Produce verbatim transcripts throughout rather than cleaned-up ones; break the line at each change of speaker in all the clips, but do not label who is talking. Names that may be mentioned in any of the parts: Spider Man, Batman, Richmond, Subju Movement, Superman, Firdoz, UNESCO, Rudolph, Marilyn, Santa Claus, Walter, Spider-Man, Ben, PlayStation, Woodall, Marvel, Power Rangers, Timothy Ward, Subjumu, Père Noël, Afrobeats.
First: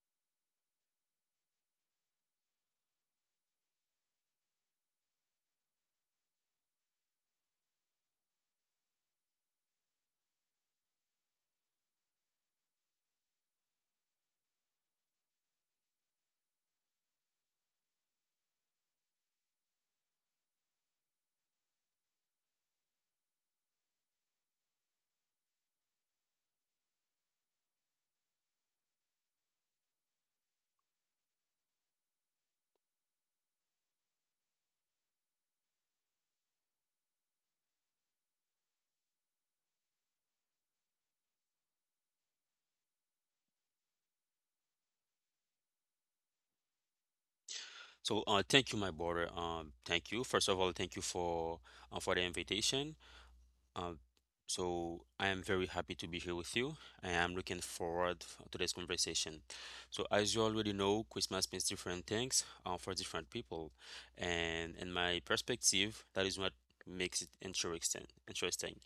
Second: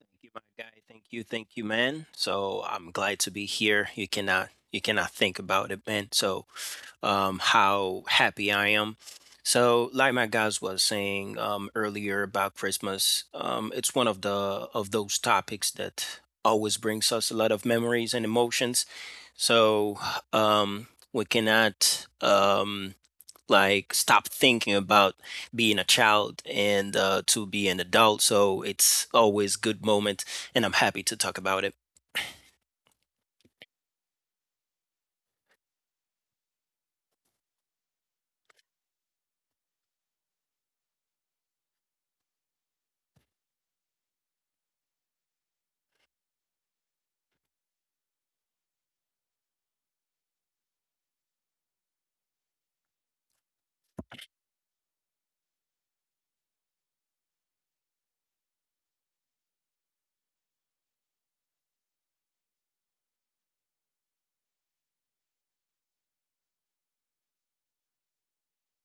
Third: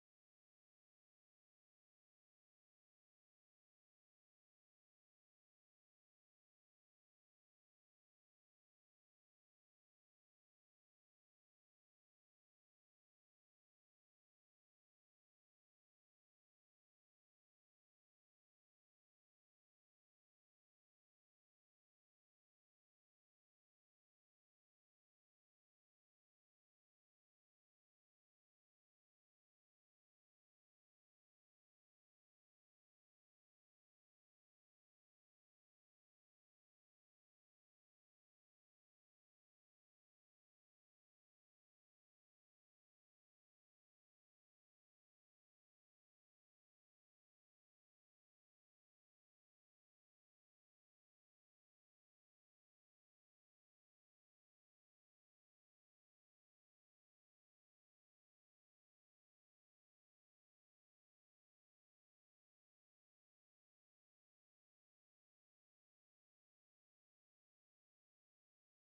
Thank you, my guy. Thank you, thank you, man. So I'm glad to be here. You cannot you cannot think about it, man. So um how happy I am. So like my guys was saying um earlier about Christmas, um it's one of the of those topics that always brings us a lot of memories and emotions. So um we cannot um like stop thinking about being a child and uh, to be an adult. So it's always good moment, and I'm happy to talk about it.
So, uh, thank you, my brother. Um, thank you. First of all, thank you for uh, for the invitation. Um, so I am very happy to be here with you. I am looking forward f- to this conversation. So, as you already know, Christmas means different things uh, for different people, and in my perspective, that is what makes it interesting. Interesting.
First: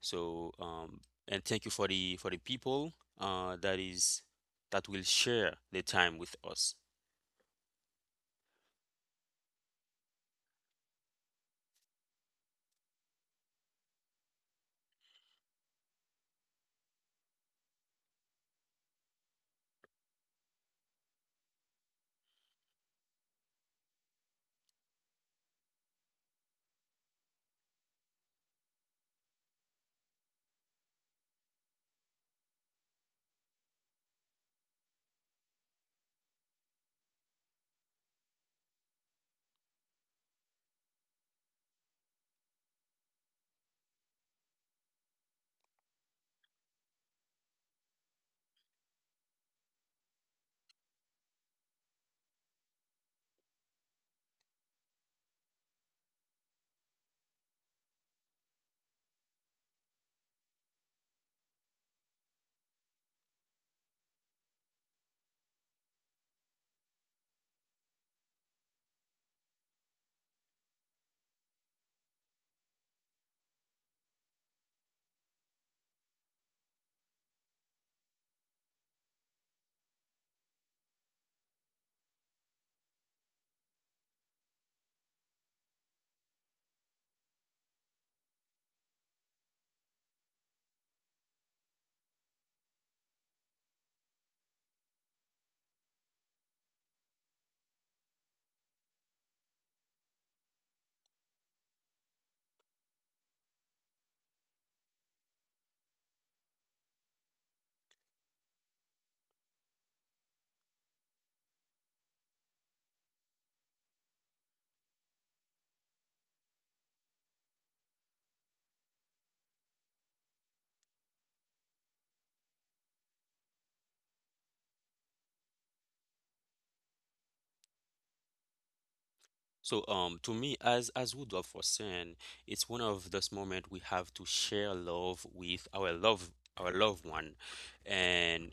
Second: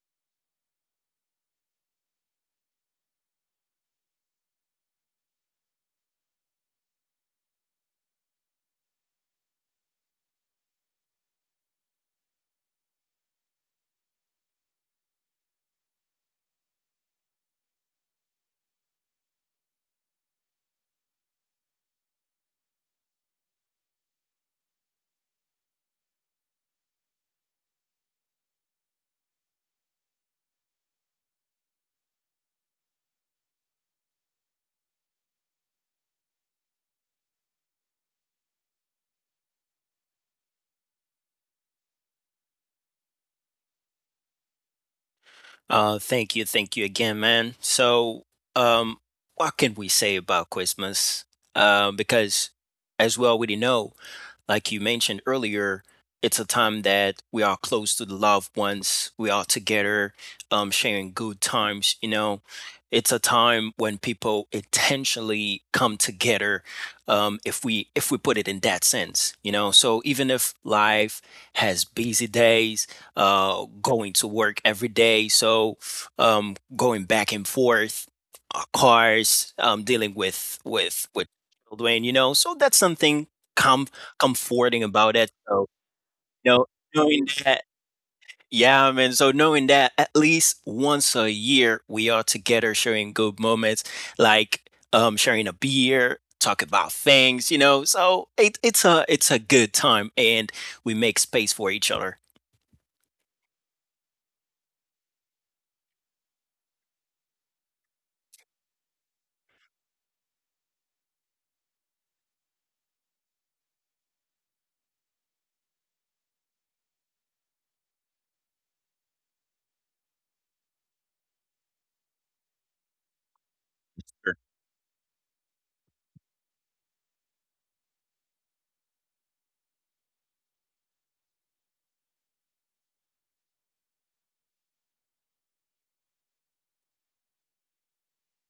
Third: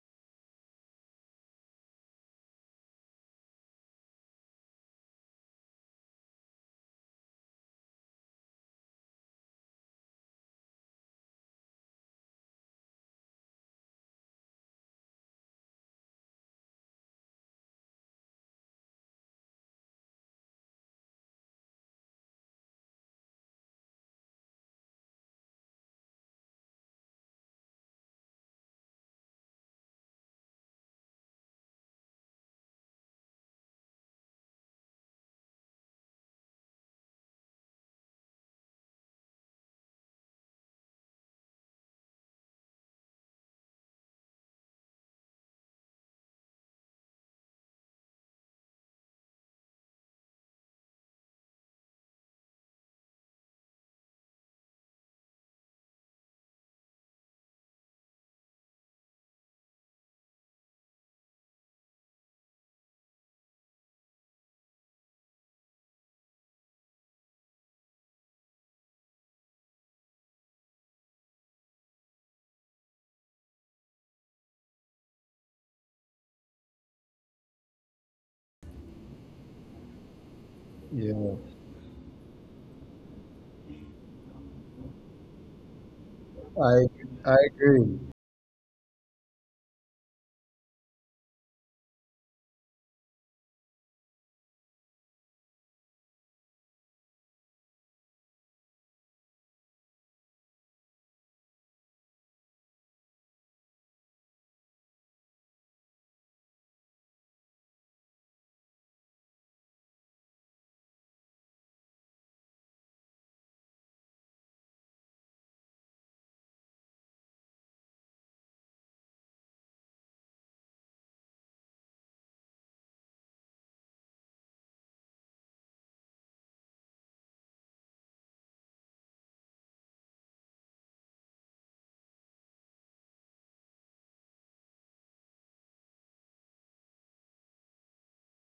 So, um, and thank you for the for the people uh, that is that will share the time with us.
Uh, thank you, thank you again, man. So, um, what can we say about Christmas? Uh, because as we already know, like you mentioned earlier, it's a time that we are close to the loved ones. We are together, um, sharing good times. You know, it's a time when people intentionally come together. Um, if we if we put it in that sense, you know, so even if life has busy days, uh, going to work every day, so um, going back and forth, uh, cars, um, dealing with with
Yeah,
with children, you know, so that's something comforting about it. So, you know,
I
knowing
I
that,
agree.
yeah, man. So knowing that at least once a year we are together sharing good moments, like um sharing a beer, talk about things, you know. So it, it's a it's a good time, and we make space for each other.
So, um, to me, as as Rudolph was saying, it's one of those moments we have to share love with our love our loved one, and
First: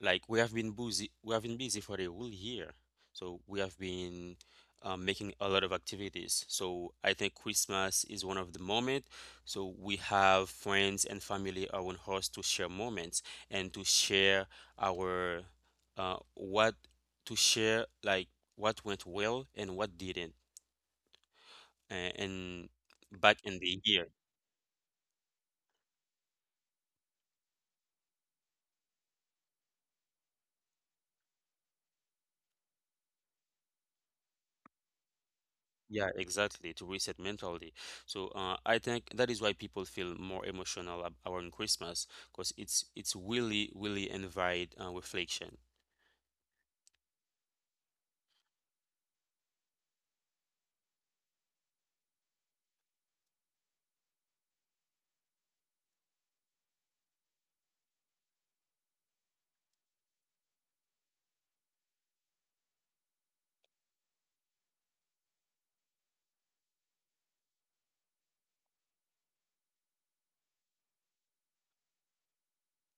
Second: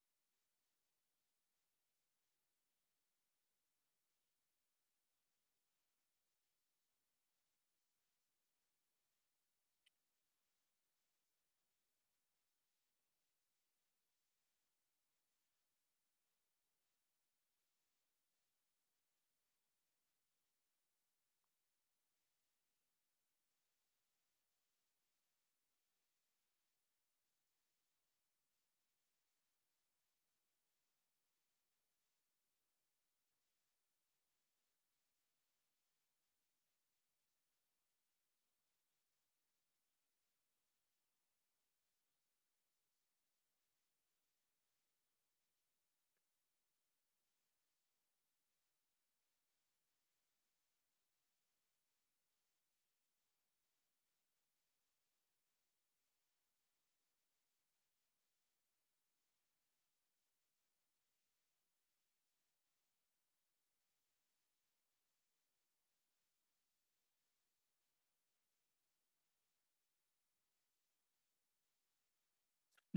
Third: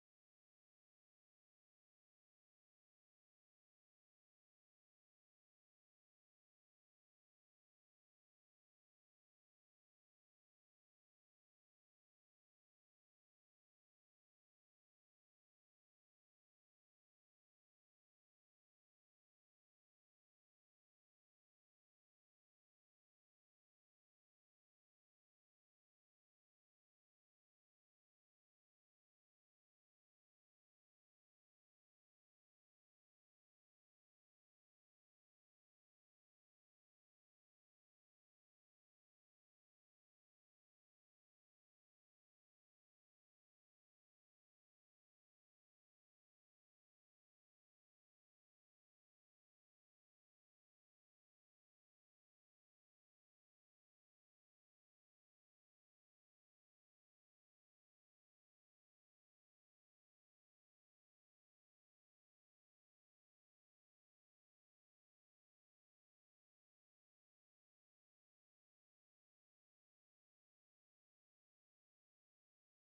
like we have been busy we have been busy for the whole year, so we have been um, making a lot of activities. So I think Christmas is one of the moment. So we have friends and family around us to share moments and to share our uh, what to share, like what went well and what didn't, uh, in back in the year. Yeah, exactly, to reset mentally. So uh, I think that is why people feel more emotional ab- around Christmas because it's it's really really invite uh, reflection.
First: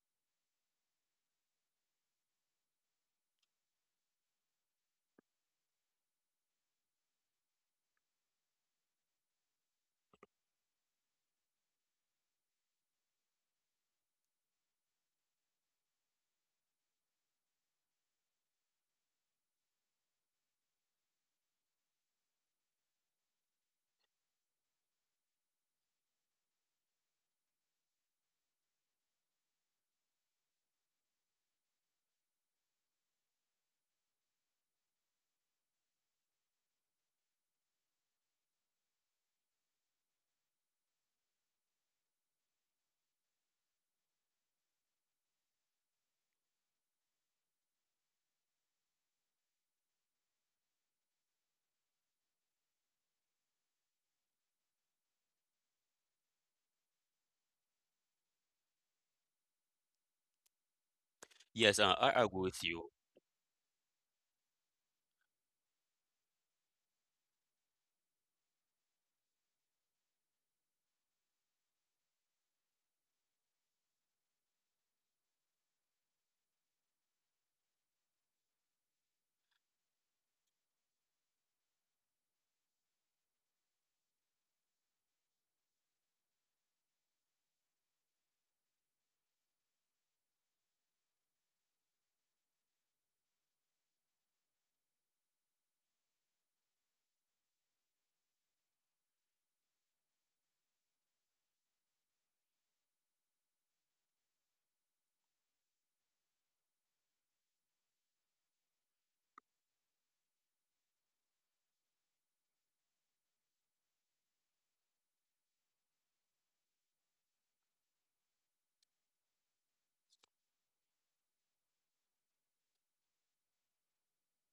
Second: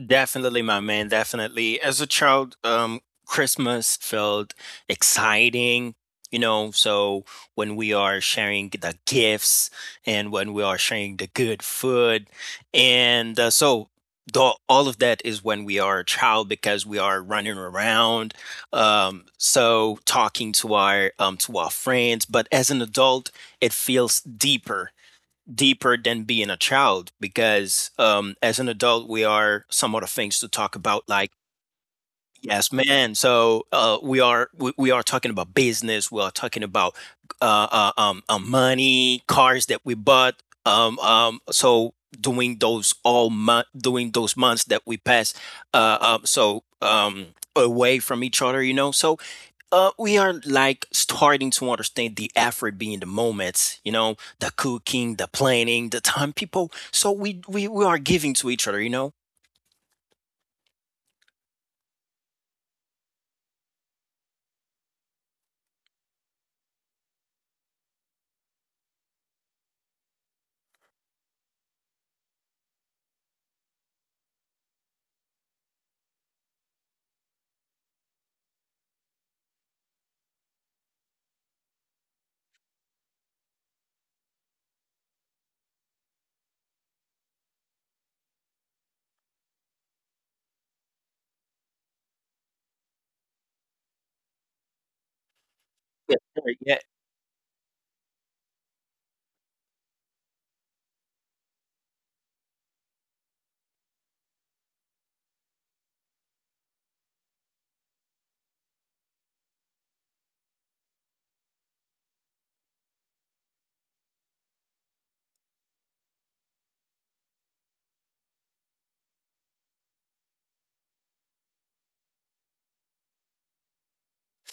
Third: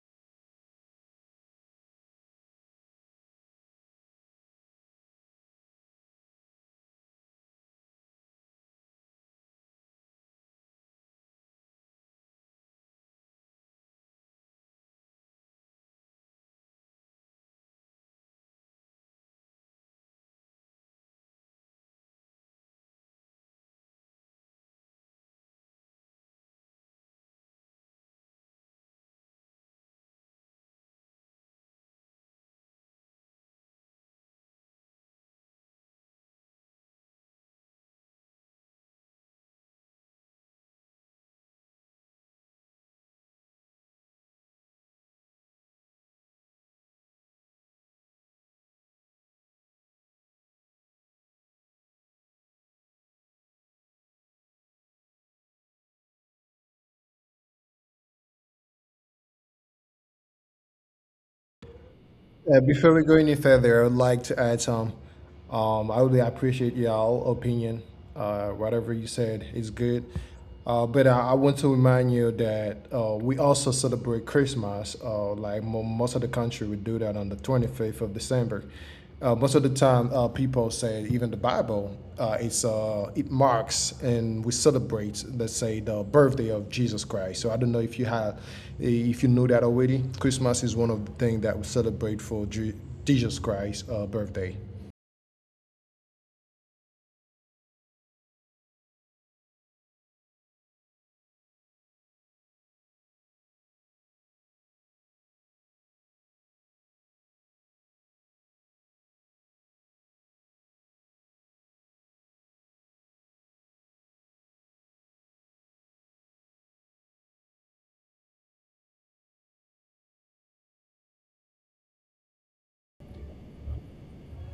Definitely, my man. Definitely. As a child, um, Christmas felt exciting, you know. So when we are sharing the gifts and when we are sharing the good food, and uh, so the, all of that is when we are a child because we are running around, um, so talking to our um, to our friends. But as an adult, it feels deeper deeper than being a child because um, as an adult we are some other things to talk about like yes man so uh, we are we, we are talking about business, we are talking about uh, uh, um, uh, money, cars that we bought, um, um, so doing those all month doing those months that we pass uh, um, so um, away from each other, you know. So uh, we are like starting to understand the effort being the moments, you know, the cooking, the planning, the time people. So we we, we are giving to each other, you know.
Yes, uh, I agree
Uh,
with you.
before we go any further, I would like to add some. Um, I would appreciate y'all opinion. Uh, whatever you said is good. Uh, but I, I want to remind you that uh, we also celebrate Christmas. Uh, like mo- most of the country, we do that on the twenty-fifth of December. Uh, most of the time, uh, people say even the Bible, uh, it's, uh, it marks and we celebrate, let's say, the birthday of Jesus Christ. So I don't know if you have, if you know that already. Christmas is one of the things that we celebrate for Jesus Christ's uh, birthday.
Yeah, sorry, yeah,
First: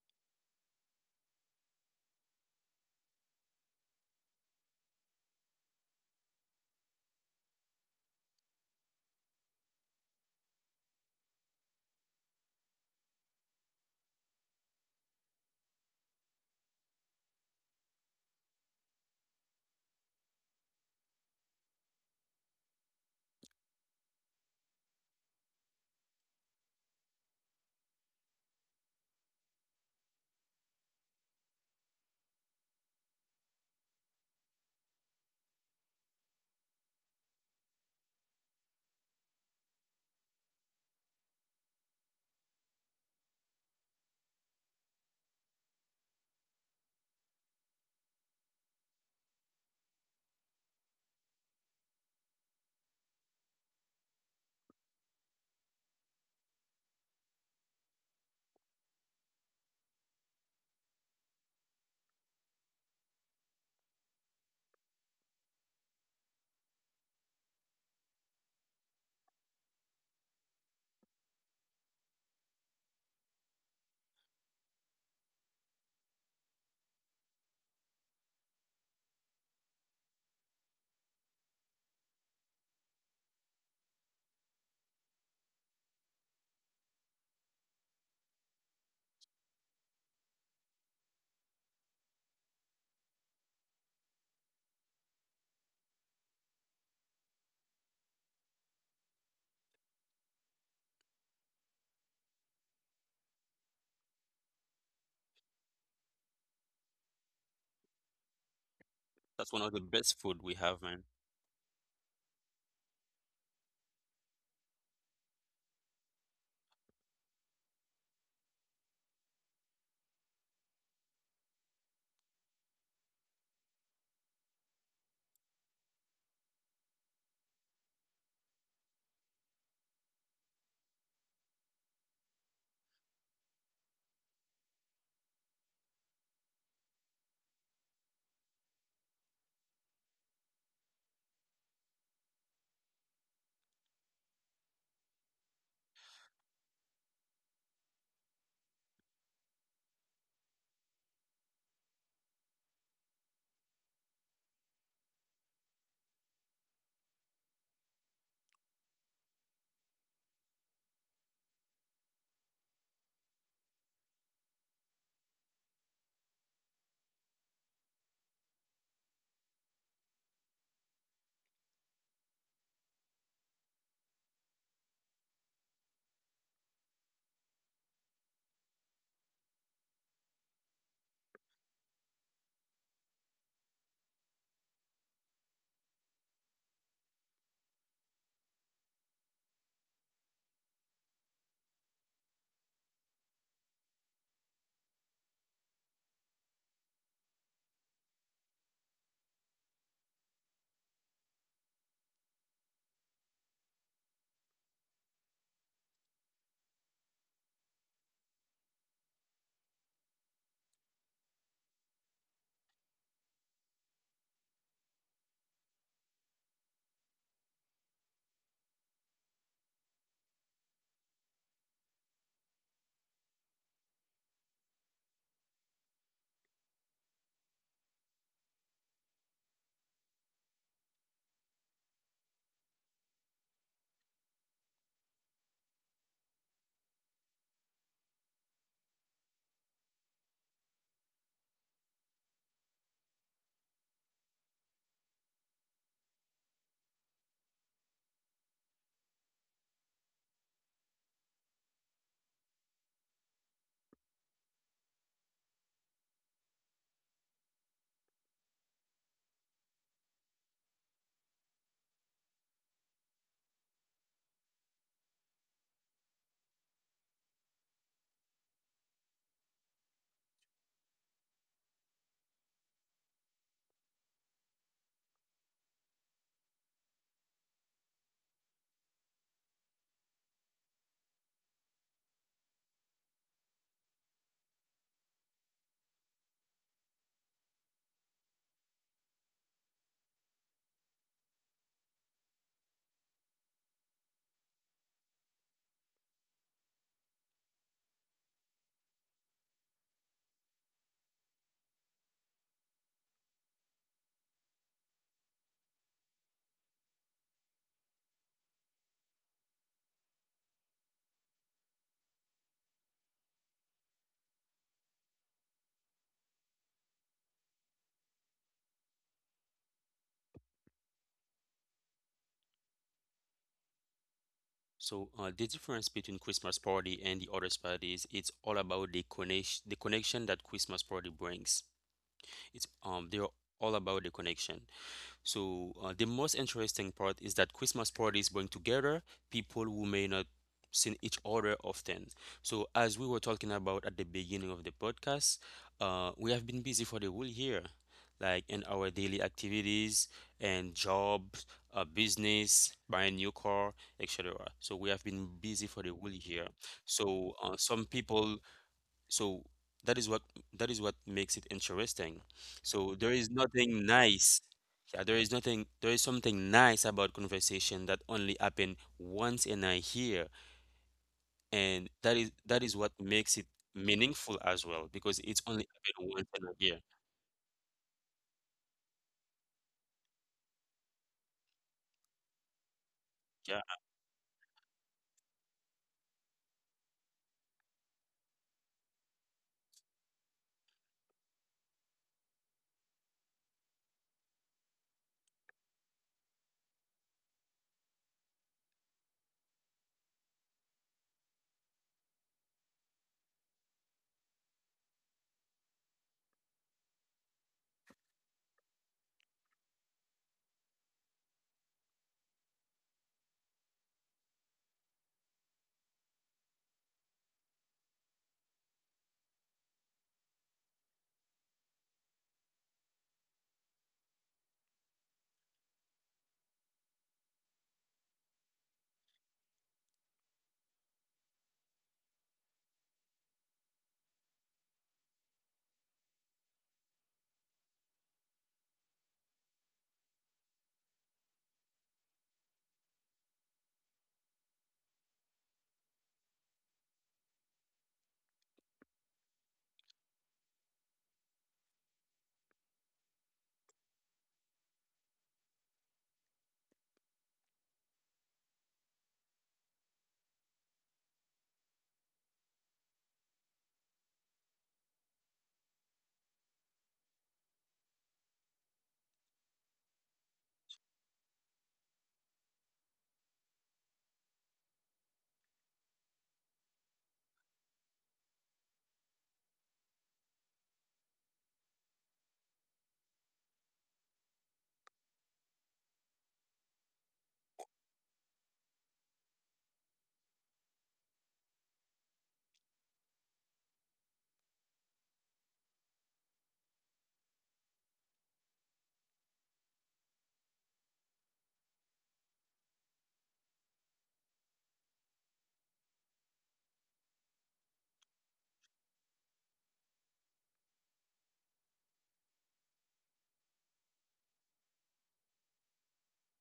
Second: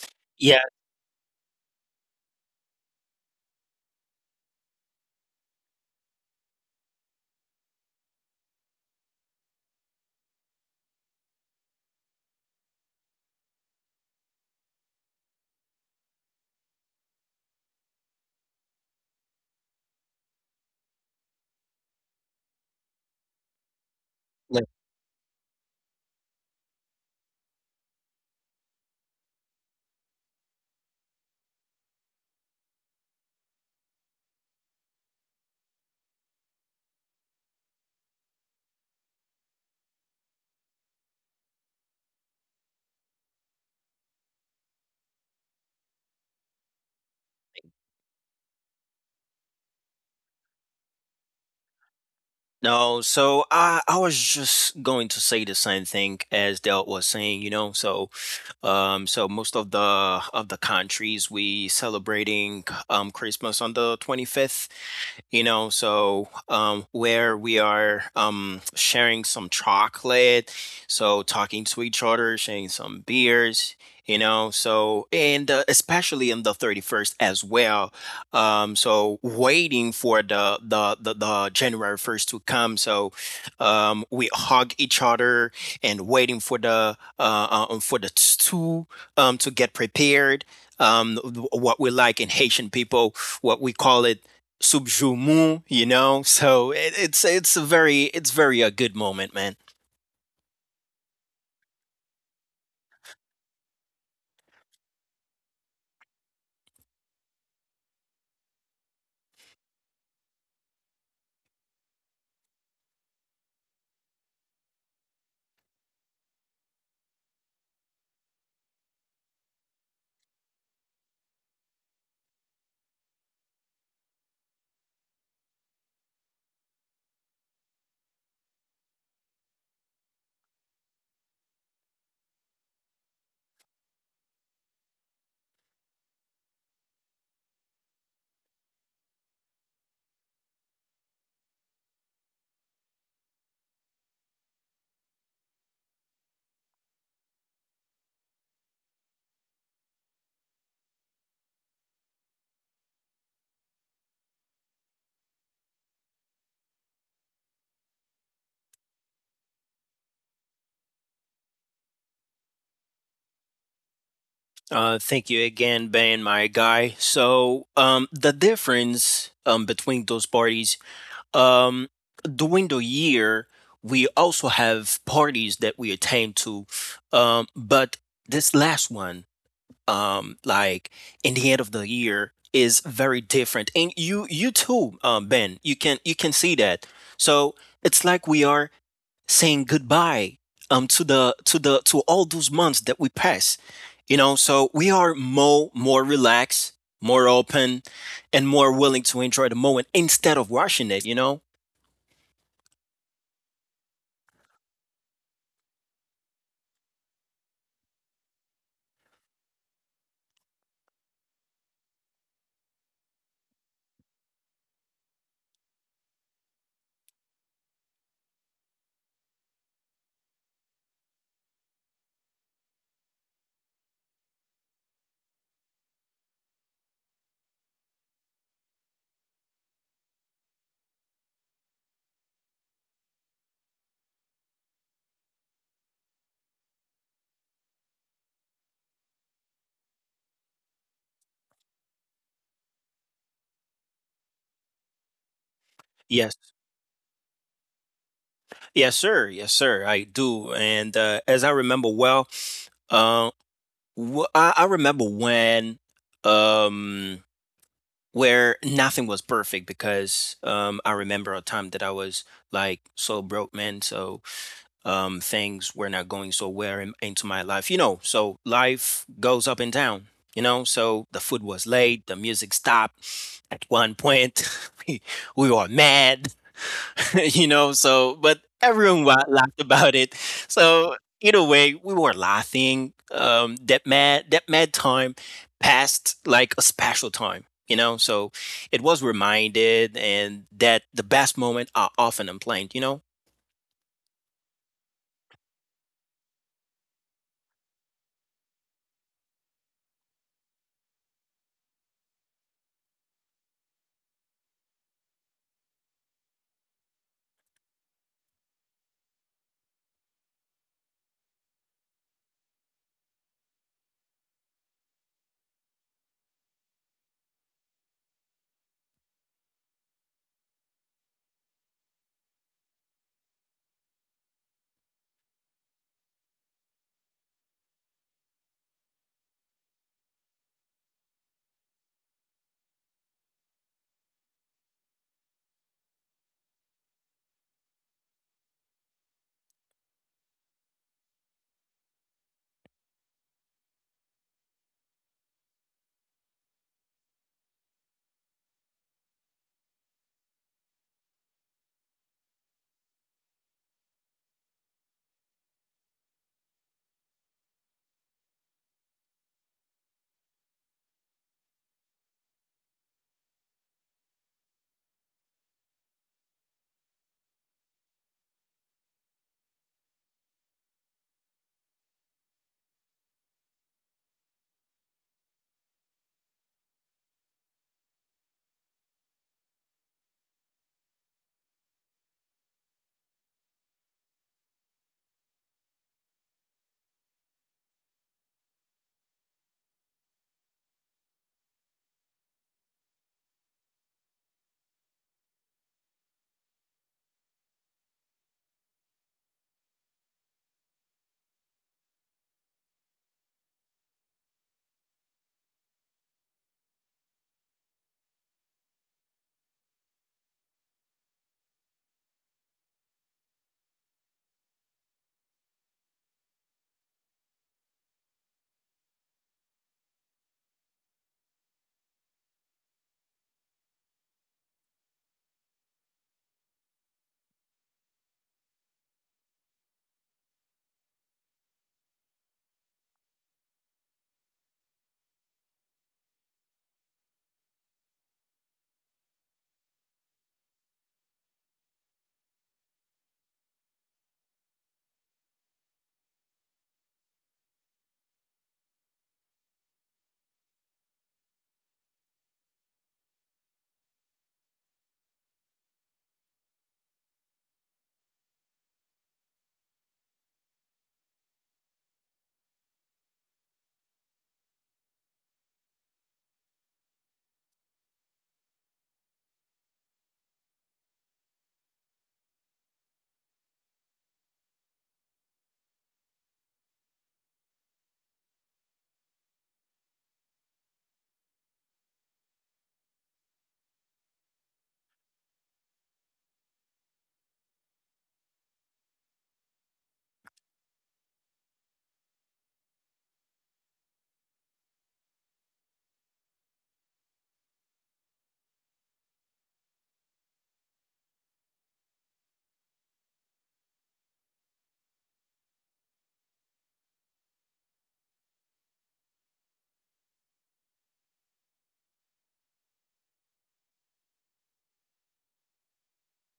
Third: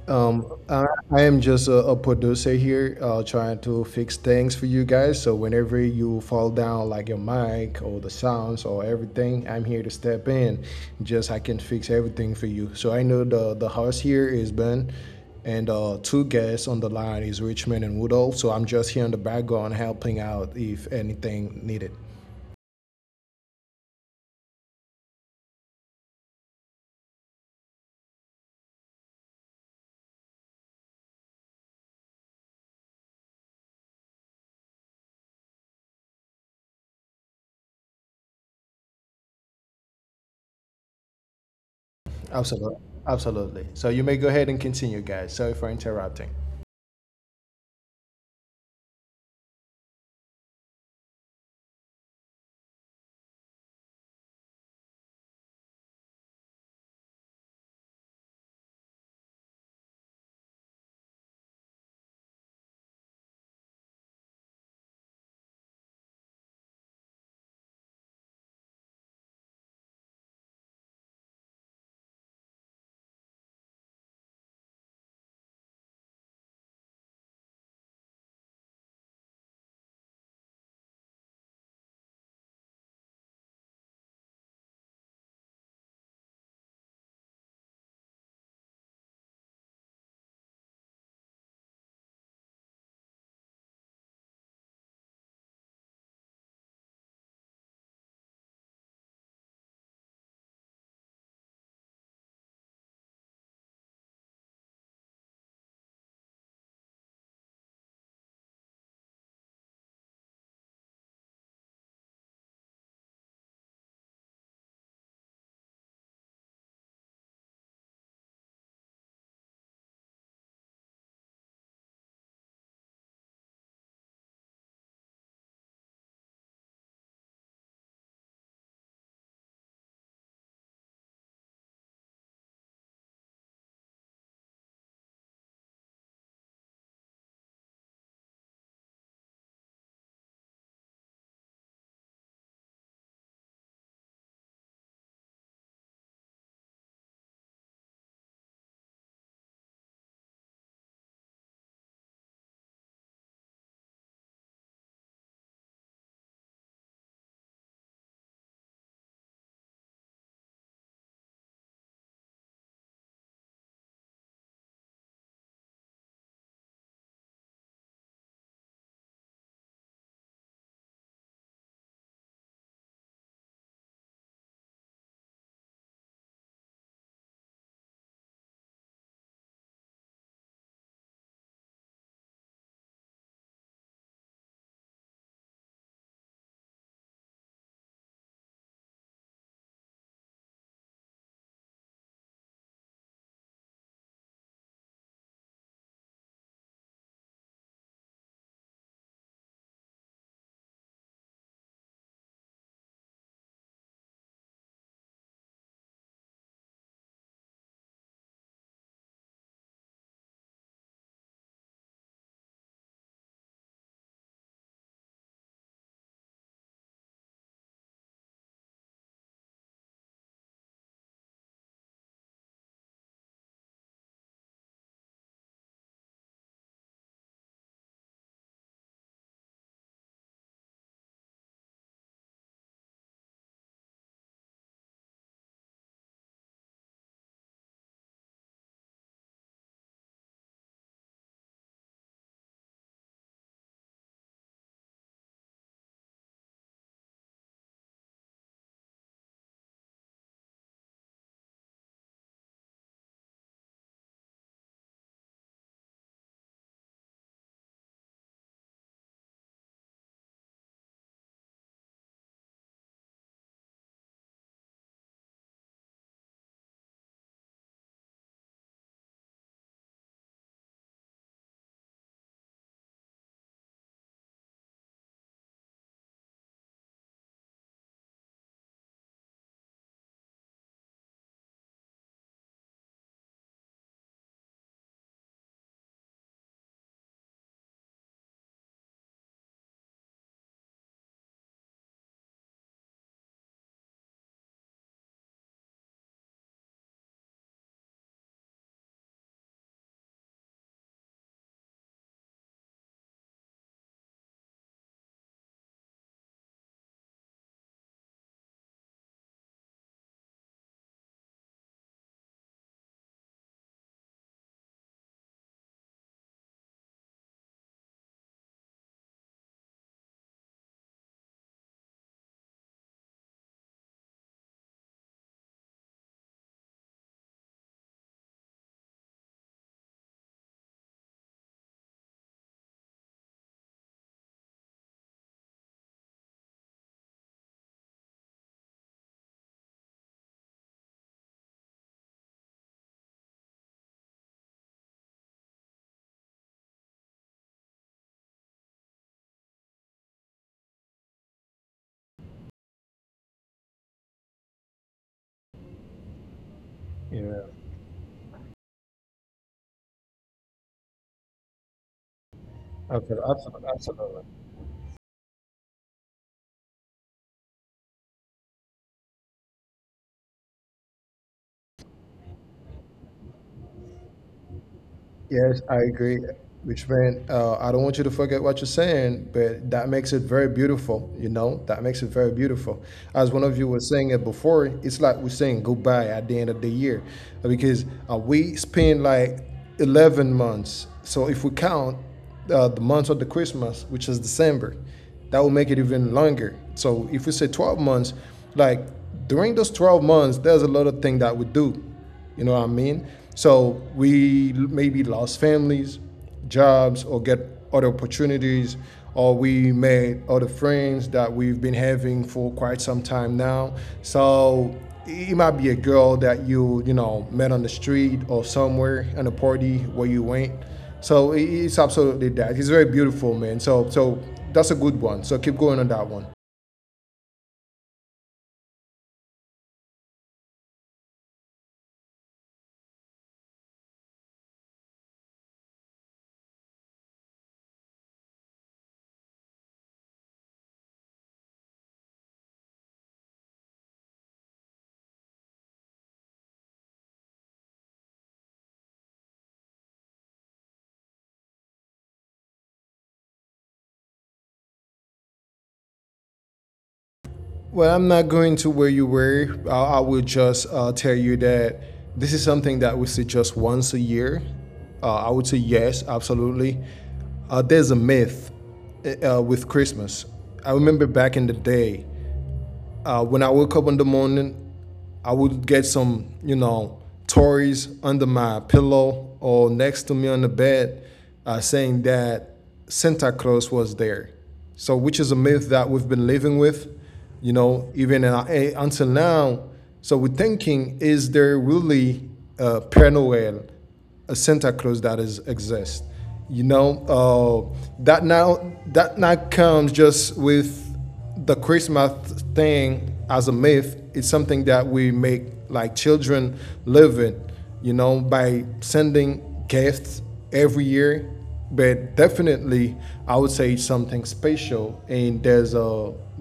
Um,
yeah.
I, I am just a, a producer here, uh, trying to fix things for you guys. So whenever you fall down, like your mic or the sounds or everything, I'm here to step in. Just I can fix everything for you. So I know the the host here is Ben, and uh, two guests on the line is Richmond and Woodall. So I'm just here in the background helping out if anything needed.
Like,
Absolutely, absolutely. So you may go ahead and continue, guys. Sorry for interrupting.
no, so I I was just going to say the same thing as Del was saying, you know. So um, so most of the of the countries we celebrating um Christmas on the twenty-fifth, you know. So um, where we are um, sharing some chocolate, so talking to each other, sharing some beers, you know. So and uh, especially on the thirty-first as well, um, so waiting for the, the the the January first to come. So um, we hug each other and waiting for the uh, uh, um, for the stew um, to get prepared, um, what we like in Haitian people, what we call it subjumu, you know. So it, it's it's a very it's very a good moment, man.
That's one of the best food we have, man.
Uh, thank you again, Ben, my guy. So um, the difference um, between those parties, um, during the year, we also have parties that we attend to, um, but this last one, um, like in the end of the year, is very different. And you you too, um, Ben, you can you can see that. So it's like we are saying goodbye, um, to the to the to all those months that we pass. You know, so we are more more relaxed, more open, and more willing to enjoy the moment instead of rushing it. You know. Yes, yes, sir, yes, sir, I do. And uh, as I remember well, uh, wh- I, I remember when um where nothing was perfect because um I remember a time that I was like so broke, man. So um things were not going so well, in, into my life, you know. So life goes up and down, you know. So the food was late, the music stopped at one point. we, we were mad. You know, so, but everyone wa- laughed about it. So either way, we were laughing. um that mad that mad time passed like a special time, you know. So it was reminded, and that the best moment are often unplanned, you know.
So uh, the difference between Christmas party and the other parties, it's all about the connection the connection that Christmas party brings. It's um they're all about the connection. So uh, the most interesting part is that Christmas parties bring together people who may not see each other often. So as we were talking about at the beginning of the podcast, uh, we have been busy for the whole year, like in our daily activities and jobs, uh, business, buying a new car, et cetera. So we have been busy for the whole year. So
Yeah,
uh, some people, so that is what that is what makes it interesting. So there is
absolutely,
nothing
absolutely.
nice, yeah, there is nothing there is something nice about conversation that only happen once in a year, and that is that is what makes it meaningful as well because it's
Yes,
only
I
happen
agree.
once in a year.
Which meant uh, I don't want you to forget what you're saying, but that makes it very beautiful. You know, that makes it very beautiful. As one of
Yeah,
you was saying it before, it's like we're saying goodbye at the end of the year, because uh, we spend like eleven months. So if we count uh, the month of the Christmas, which is December, that will make it even longer. So if we say twelve months, like during those twelve months, there's a lot of things that we do, you know what I mean? So we maybe lost families, jobs, or get other opportunities, or we made other friends that we've been having for quite some time now. So it might be a girl that you you know, met on the street or somewhere at a party where you went. So it's absolutely that. It's very beautiful, man. So so that's a good one. So keep going on that one. Well, I'm not going to where you were. I, I will just uh, tell you that this is something that we see just once a year. Uh, I would say yes, absolutely. Uh, there's a myth uh, with Christmas. I remember back in the day, uh, when I woke up in the morning, I would get some, you know, Tories under my pillow or next to me on the bed uh, saying that Santa Claus was there. So, which is a myth that we've been living with, you know, even in our, eh, until now. So, we're thinking, is there really a Père Noël, a Santa Claus that is exists? You know, uh, that now that now comes just with the Christmas thing as a myth is something that we make like children live in, you know, by sending gifts every year. But definitely, I would say it's something special, and there's a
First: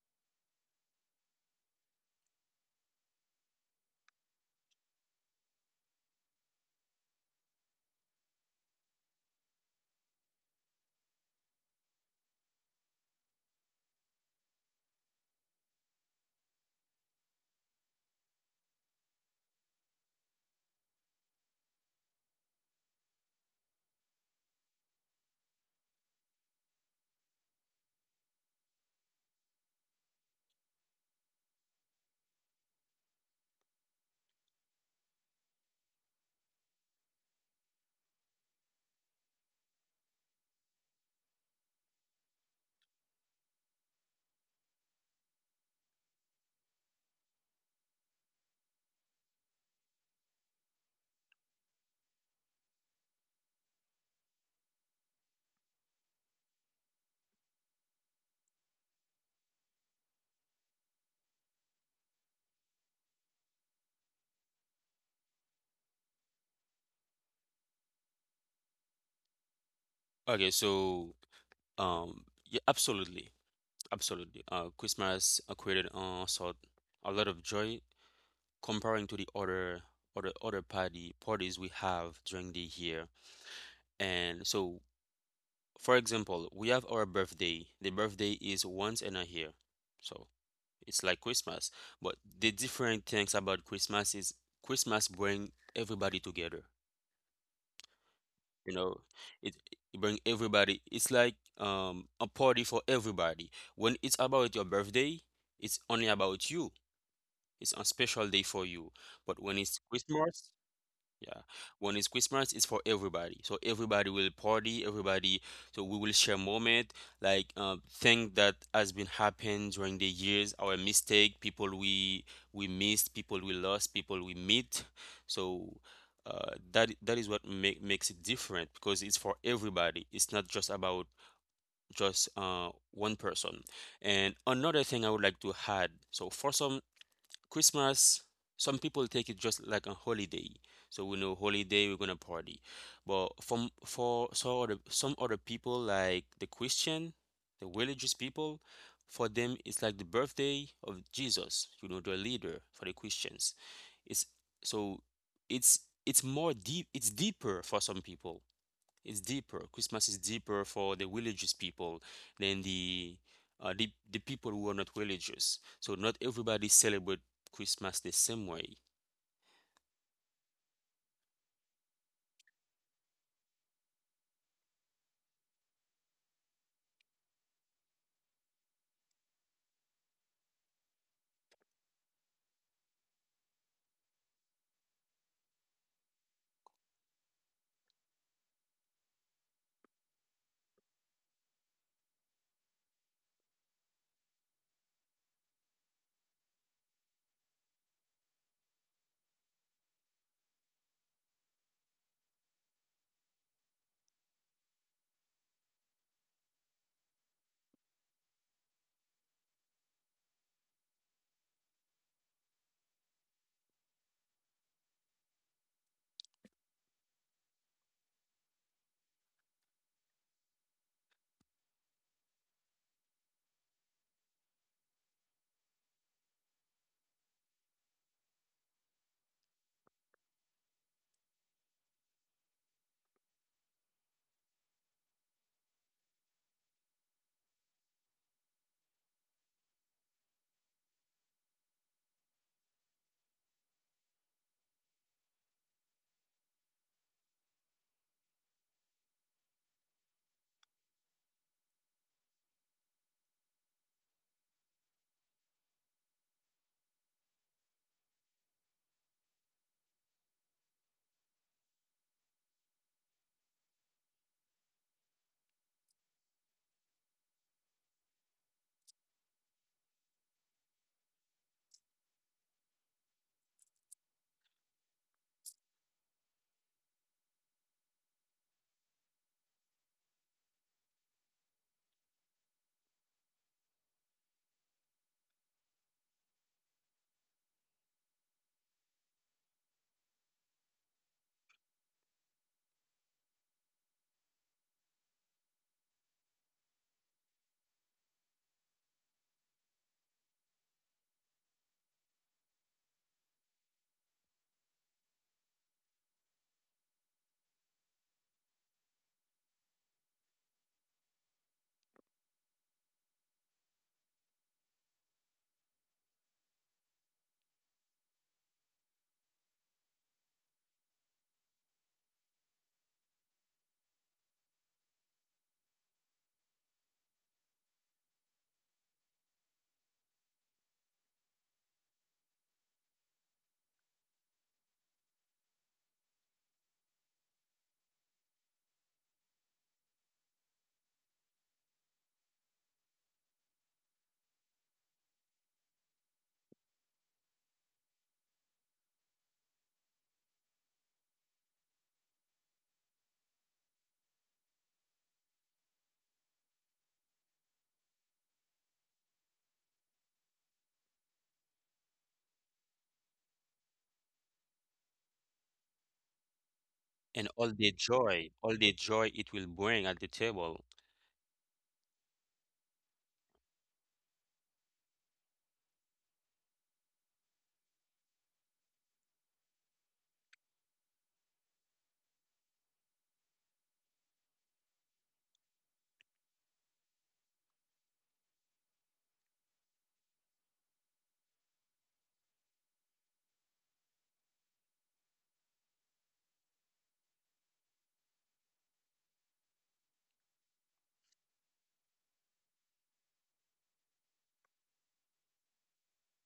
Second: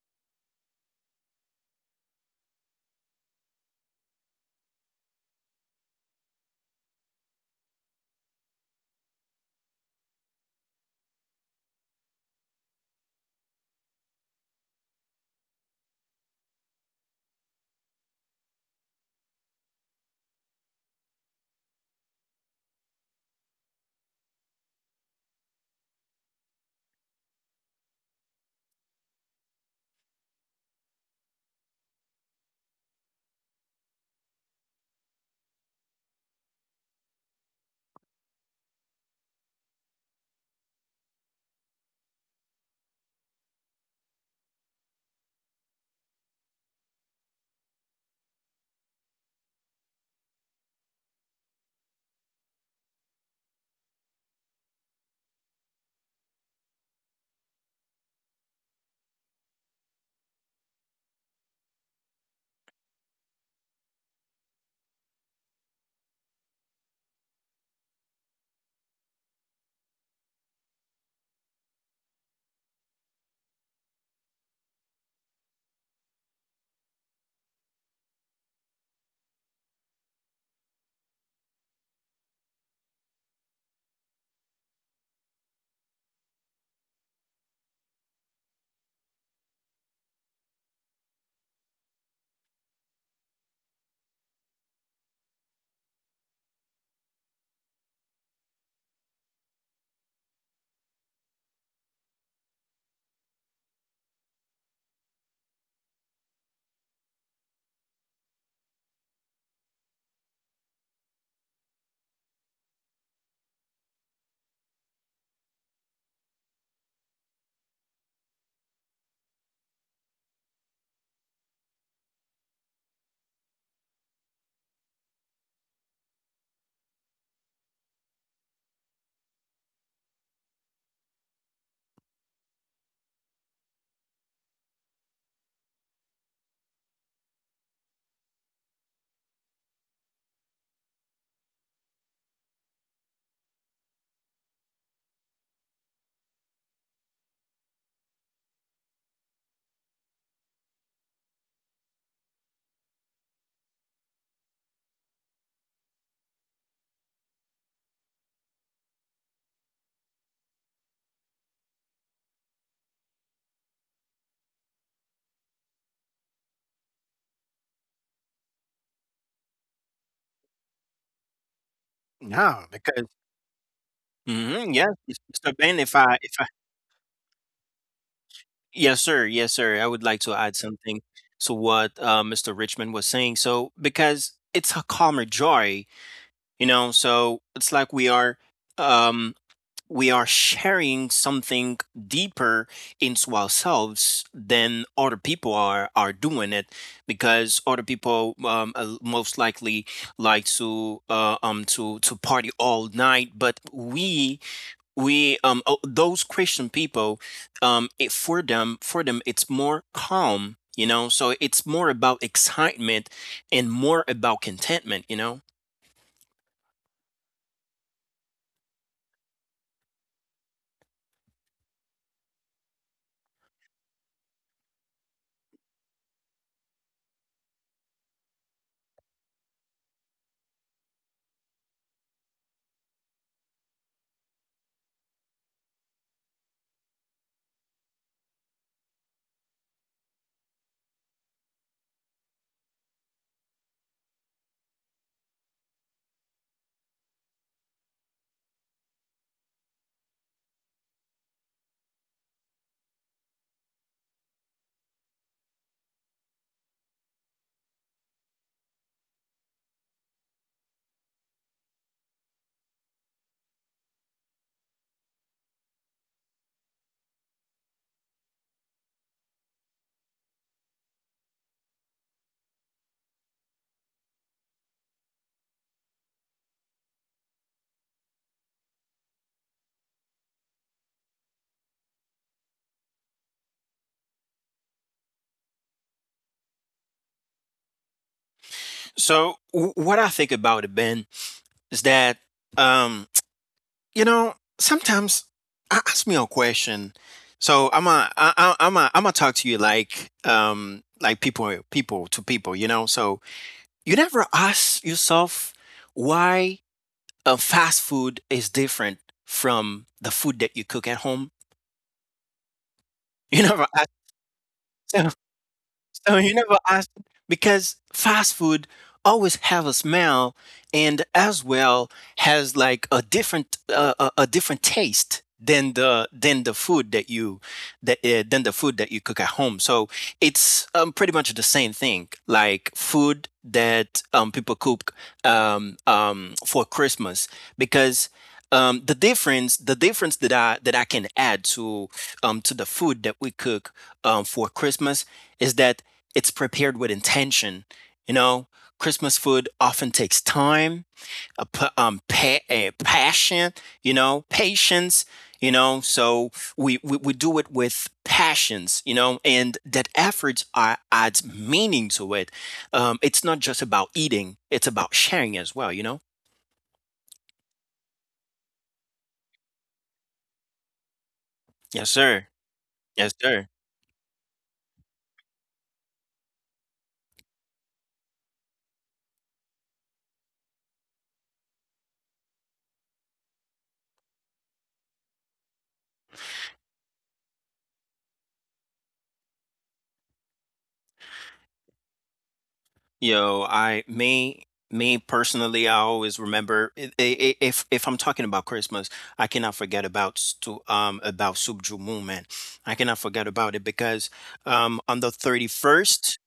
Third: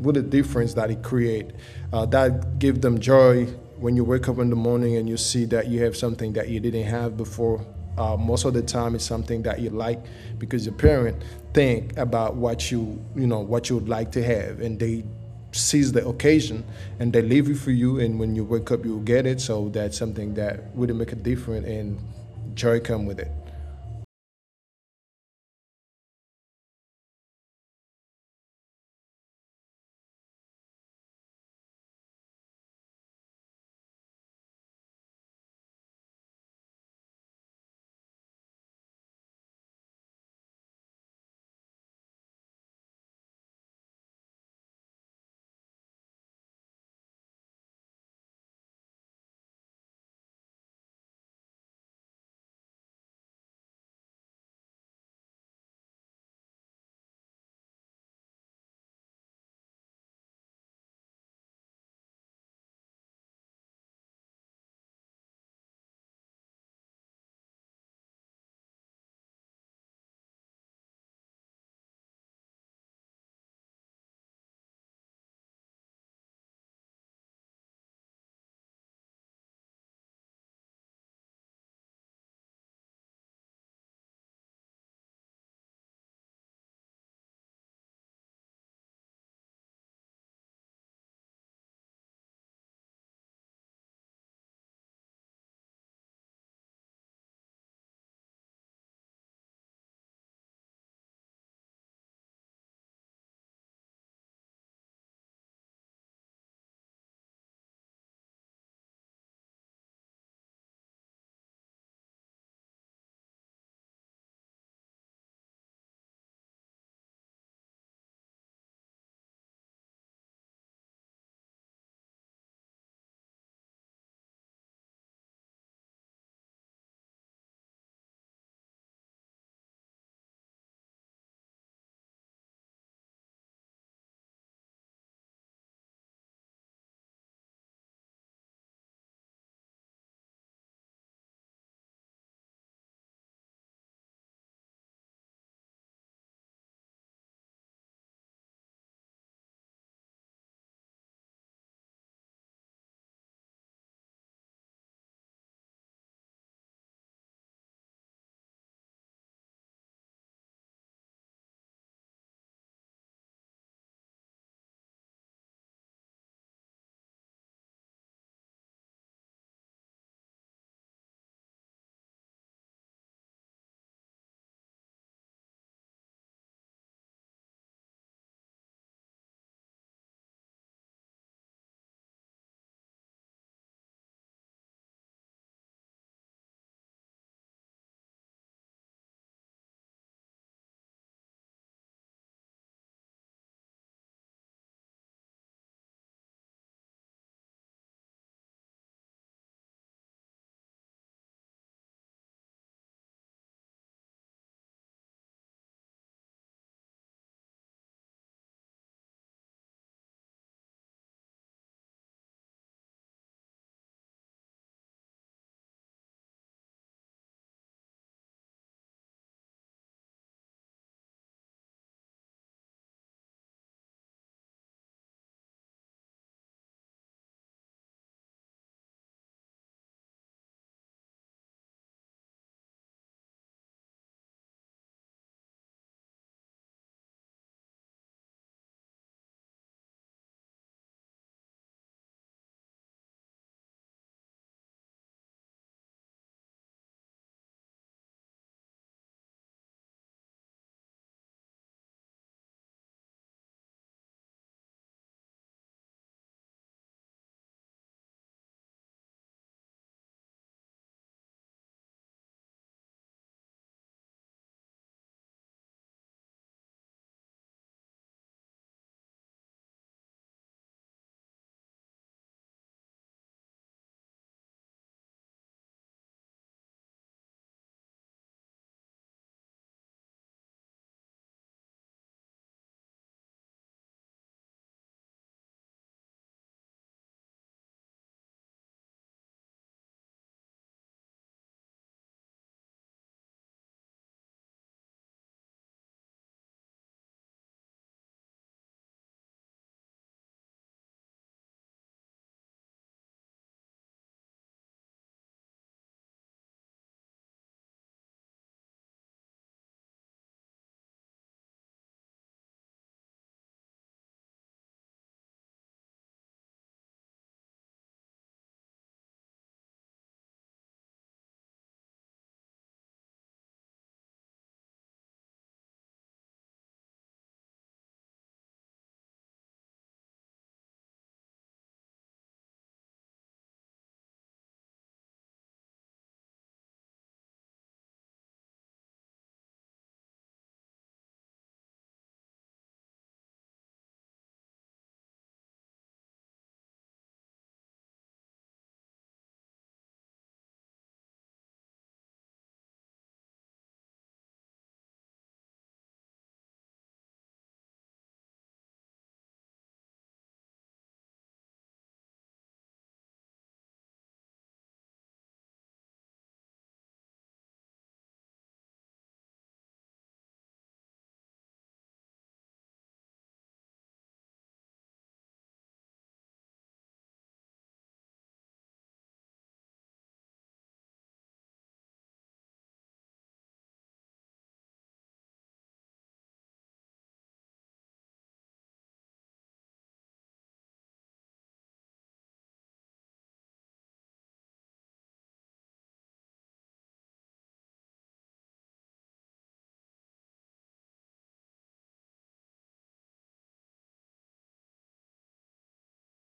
what a difference that it create. Uh, that give them joy, when you wake up in the morning and you see that you have something that you didn't have before, uh, most of the time it's something that you like because your parent think about what you you know, what you would like to have and they seize the occasion and they leave it for you and when you wake up you'll get it, so that's something that really make a difference and joy come with it.
okay. So, um yeah, absolutely absolutely. uh Christmas uh, created uh sort a lot of joy, comparing to the other other other party parties we have during the year. And so, for example, we have our birthday. The birthday is once in a year. So it's like Christmas. But the different things about Christmas is Christmas bring everybody together. You know, it, it bring everybody. It's like um a party for everybody. When it's about your birthday, it's only about you. It's a special day for you. But when it's Christmas, Yeah, when it's Christmas, it's for everybody. So everybody will party, everybody. So we will share moment, like uh, thing that has been happened during the years, our mistake, people we we missed, people we lost, people we meet. So uh, that that is what make, makes it different because it's for everybody. It's not just about just uh, one person. And another thing I would like to add. So for some, Christmas, some people take it just like a holiday. So we know holiday, we're gonna party. But from for so other, some other people like the Christian, the religious people, for them it's like the birthday of Jesus, you know, their leader for the Christians. It's So it's it's more deep, it's deeper for some people. It's deeper. Christmas is deeper for the religious people than the uh, the the people who are not religious. So not everybody celebrate Christmas the same way,
No, because mhm, yes, Mis- Mister Ben, if I if I, yes, sir, yes, sir. I would like to add something to what uh, Mister Richmond was saying. So because it's a calmer joy, you know, so it's like we are um we are sharing something deeper into ourselves than other people are are doing it, because other people um uh, most likely like to uh, um to to party all night. But we we um oh, those Christian people, um it for them for them it's more calm, you know. So it's more about excitement and more about contentment, you know. So w- what I think about it, Ben, is that um You know, sometimes I ask me a question. So I'm a, I, I- I'm a, I'm gonna talk to you like, um, like people, people to people. You know, so you never ask yourself why a fast food is different from the food that you cook at home. You never ask. So, you know what I s- because fast food always have a smell, and as well has like a different uh, a, a different taste than the than the food that you that uh, than the food that you cook at home. So it's um, pretty much the same thing, like food that um, people cook, um, um, for Christmas, because um, the difference the difference that I that I can add to, um, to the food that we cook, um, for Christmas, is that it's prepared with intention. You know, Christmas food often takes time, a, um, pa- a passion, you know, patience, you know. So we, we, we do it with passions, you know, and that effort are, adds meaning to it. Um, it's not just about eating, it's about sharing as well, you know?
and all the joy, all the joy it will bring at the table.
Yes, sir. Yes, sir. You know, I me me personally, I always remember i- i- if if I'm talking about Christmas, I cannot forget about stu- um about Subju Movement. I cannot forget about it because um on the thirty-first.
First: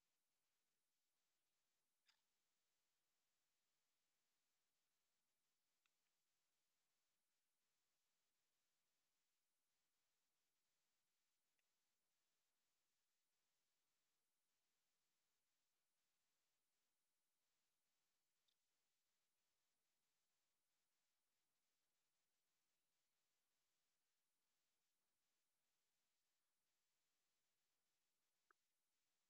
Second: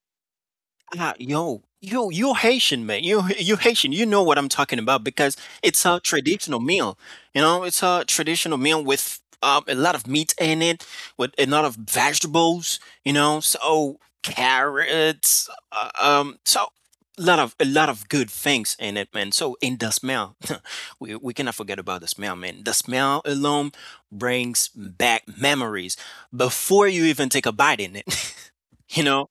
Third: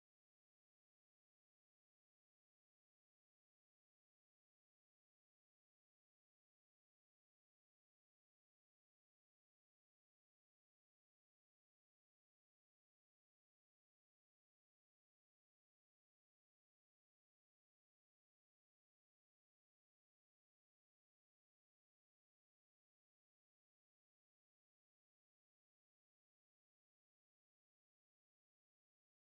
Ah, yo, yo, you Haitian man, you you Haitian, you know what I'm talking about, because it's a traditional meal. You know, it's a traditional meal with um, a lot of meat in it, with a lot of vegetables. You know, so carrots, uh, um, so a lot of a lot of good things in it, man. So in the smell, we we cannot forget about the smell, man. The smell alone brings back memories before you even take a bite in it. You know.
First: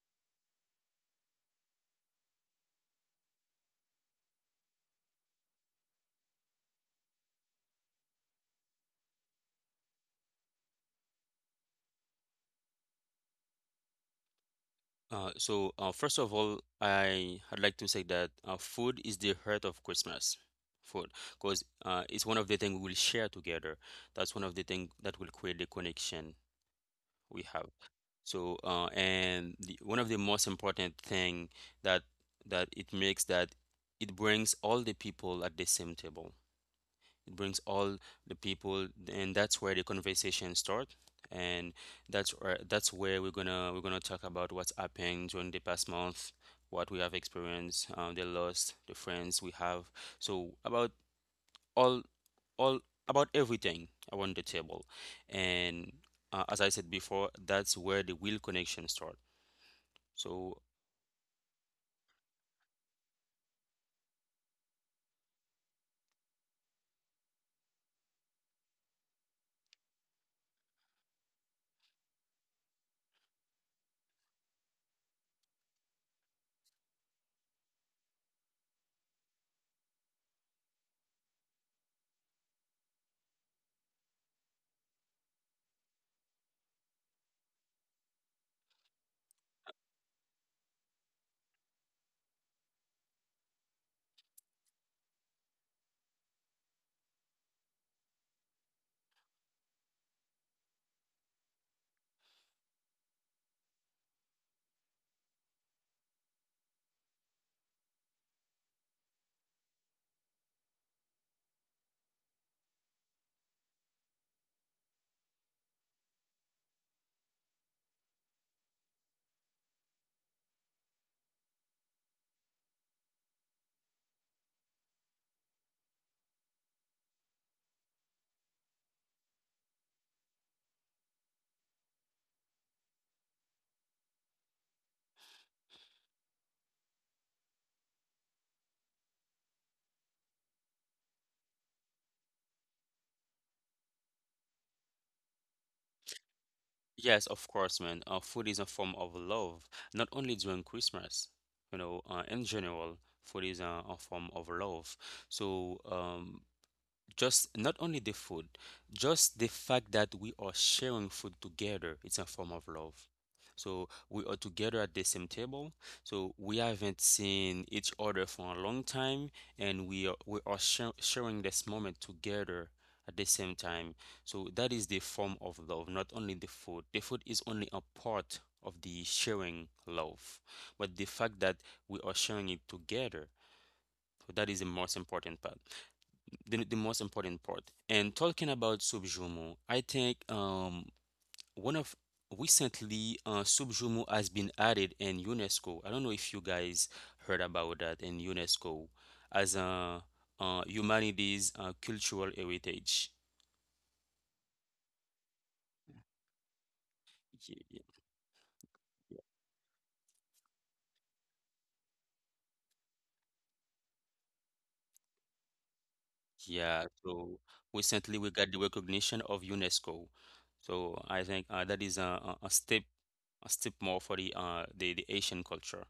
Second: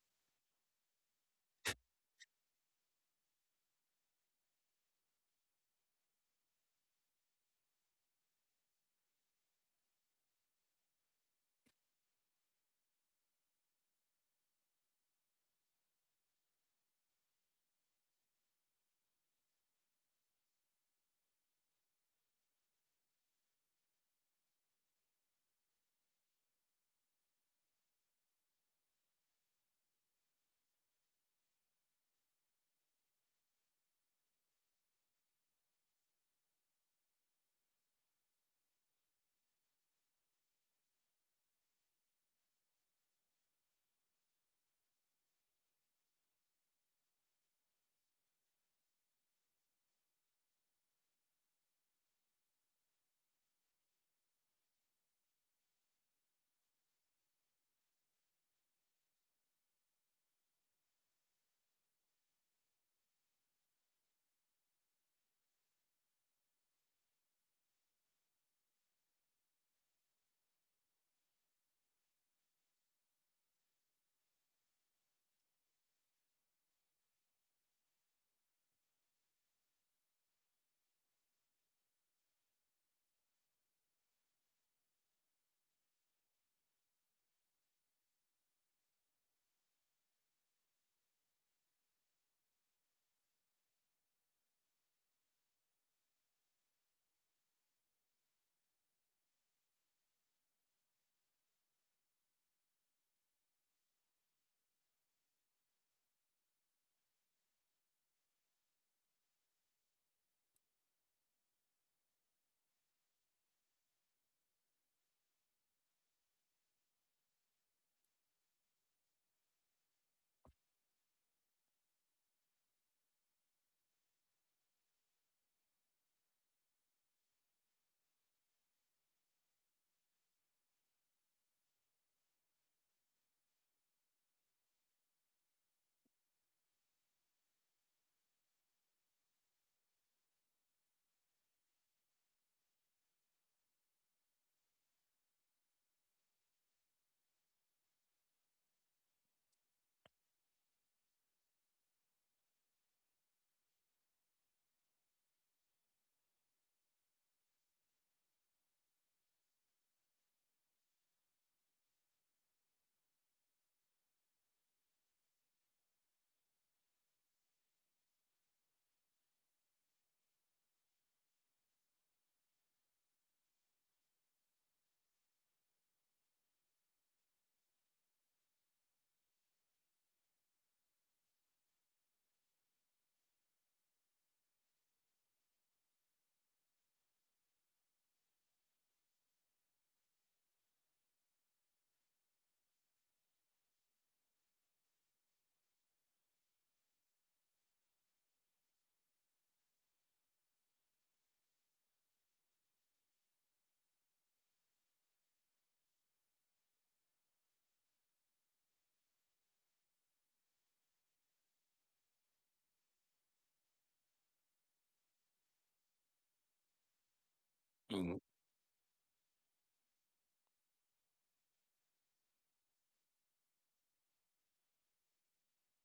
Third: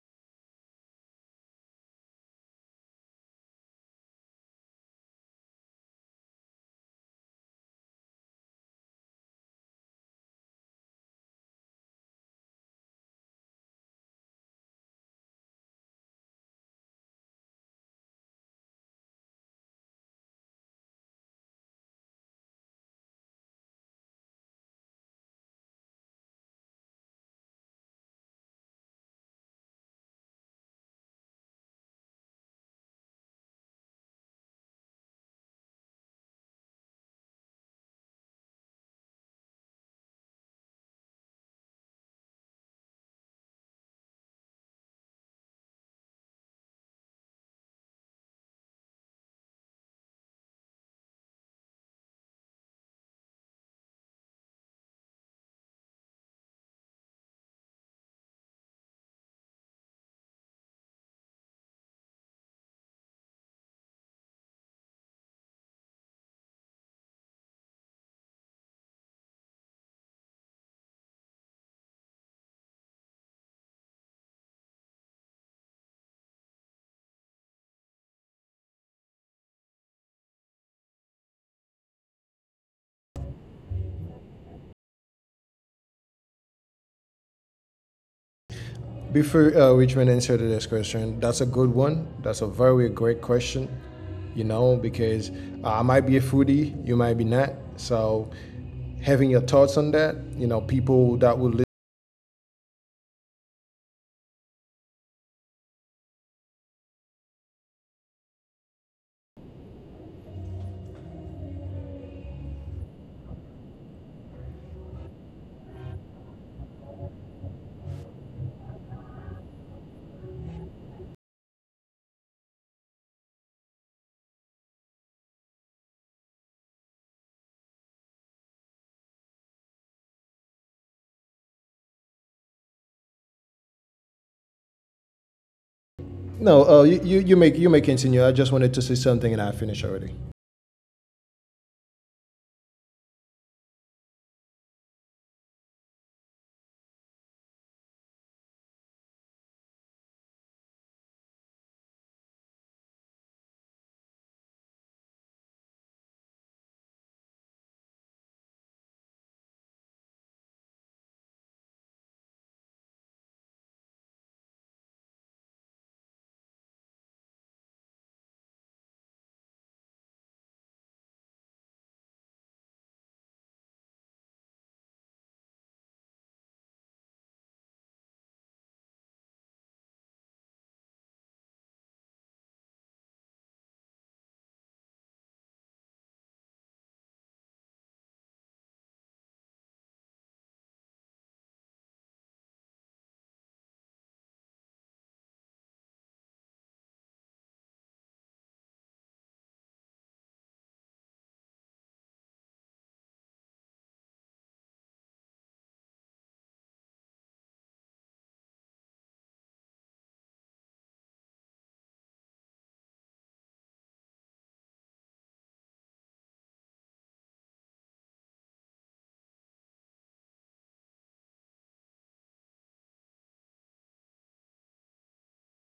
Uh, so uh, first of all, I I'd like to say that uh, food is the heart of Christmas. Food, because uh, it's one of the things we will share together. That's one of the things that will create the connection we have. So, uh, and the, one of the most important thing that that it makes that it brings all the people at the same table. It brings all the people, and that's where the conversation start. And that's where that's where we're gonna we're gonna talk about what's happened during the past month, what we have experienced, um, the loss, the friends we have. So about all all about everything around the table. And uh, as I said before, that's where the real connection starts. So
Before uh, Richmond answered this question, that's a good one. That's a very great question, you know, because uh, I might be a foodie, you might be not. So having your thoughts on that, you know, people that will. Li- no, uh, you, you, you, make, you may continue. I just wanted to say something and I finished already.
yes, of course, man, uh, food is a form of love, not only during Christmas. You know, uh, in general, food is a, a form of love. So um, just not only the food, just the fact that we are sharing food together, it's a form of love. So we are together at the same table. So we haven't seen each other for a long time, and we are we are shar- sharing this moment together at the same time. So that is the form of love, not only the food. The food is only a part of the sharing love, but the fact that we are sharing it together. So that is the most important part the, the most important part. And talking about Subjumu, I think um one of recently uh, Subjumu has been added in UNESCO. I don't know if you guys heard about that in UNESCO as a uh, humanities uh, cultural heritage. Ye- ye- ye- Yeah, so recently we got the recognition of UNESCO. So I think uh, that is a, a a step a step more for the uh the, the Asian culture.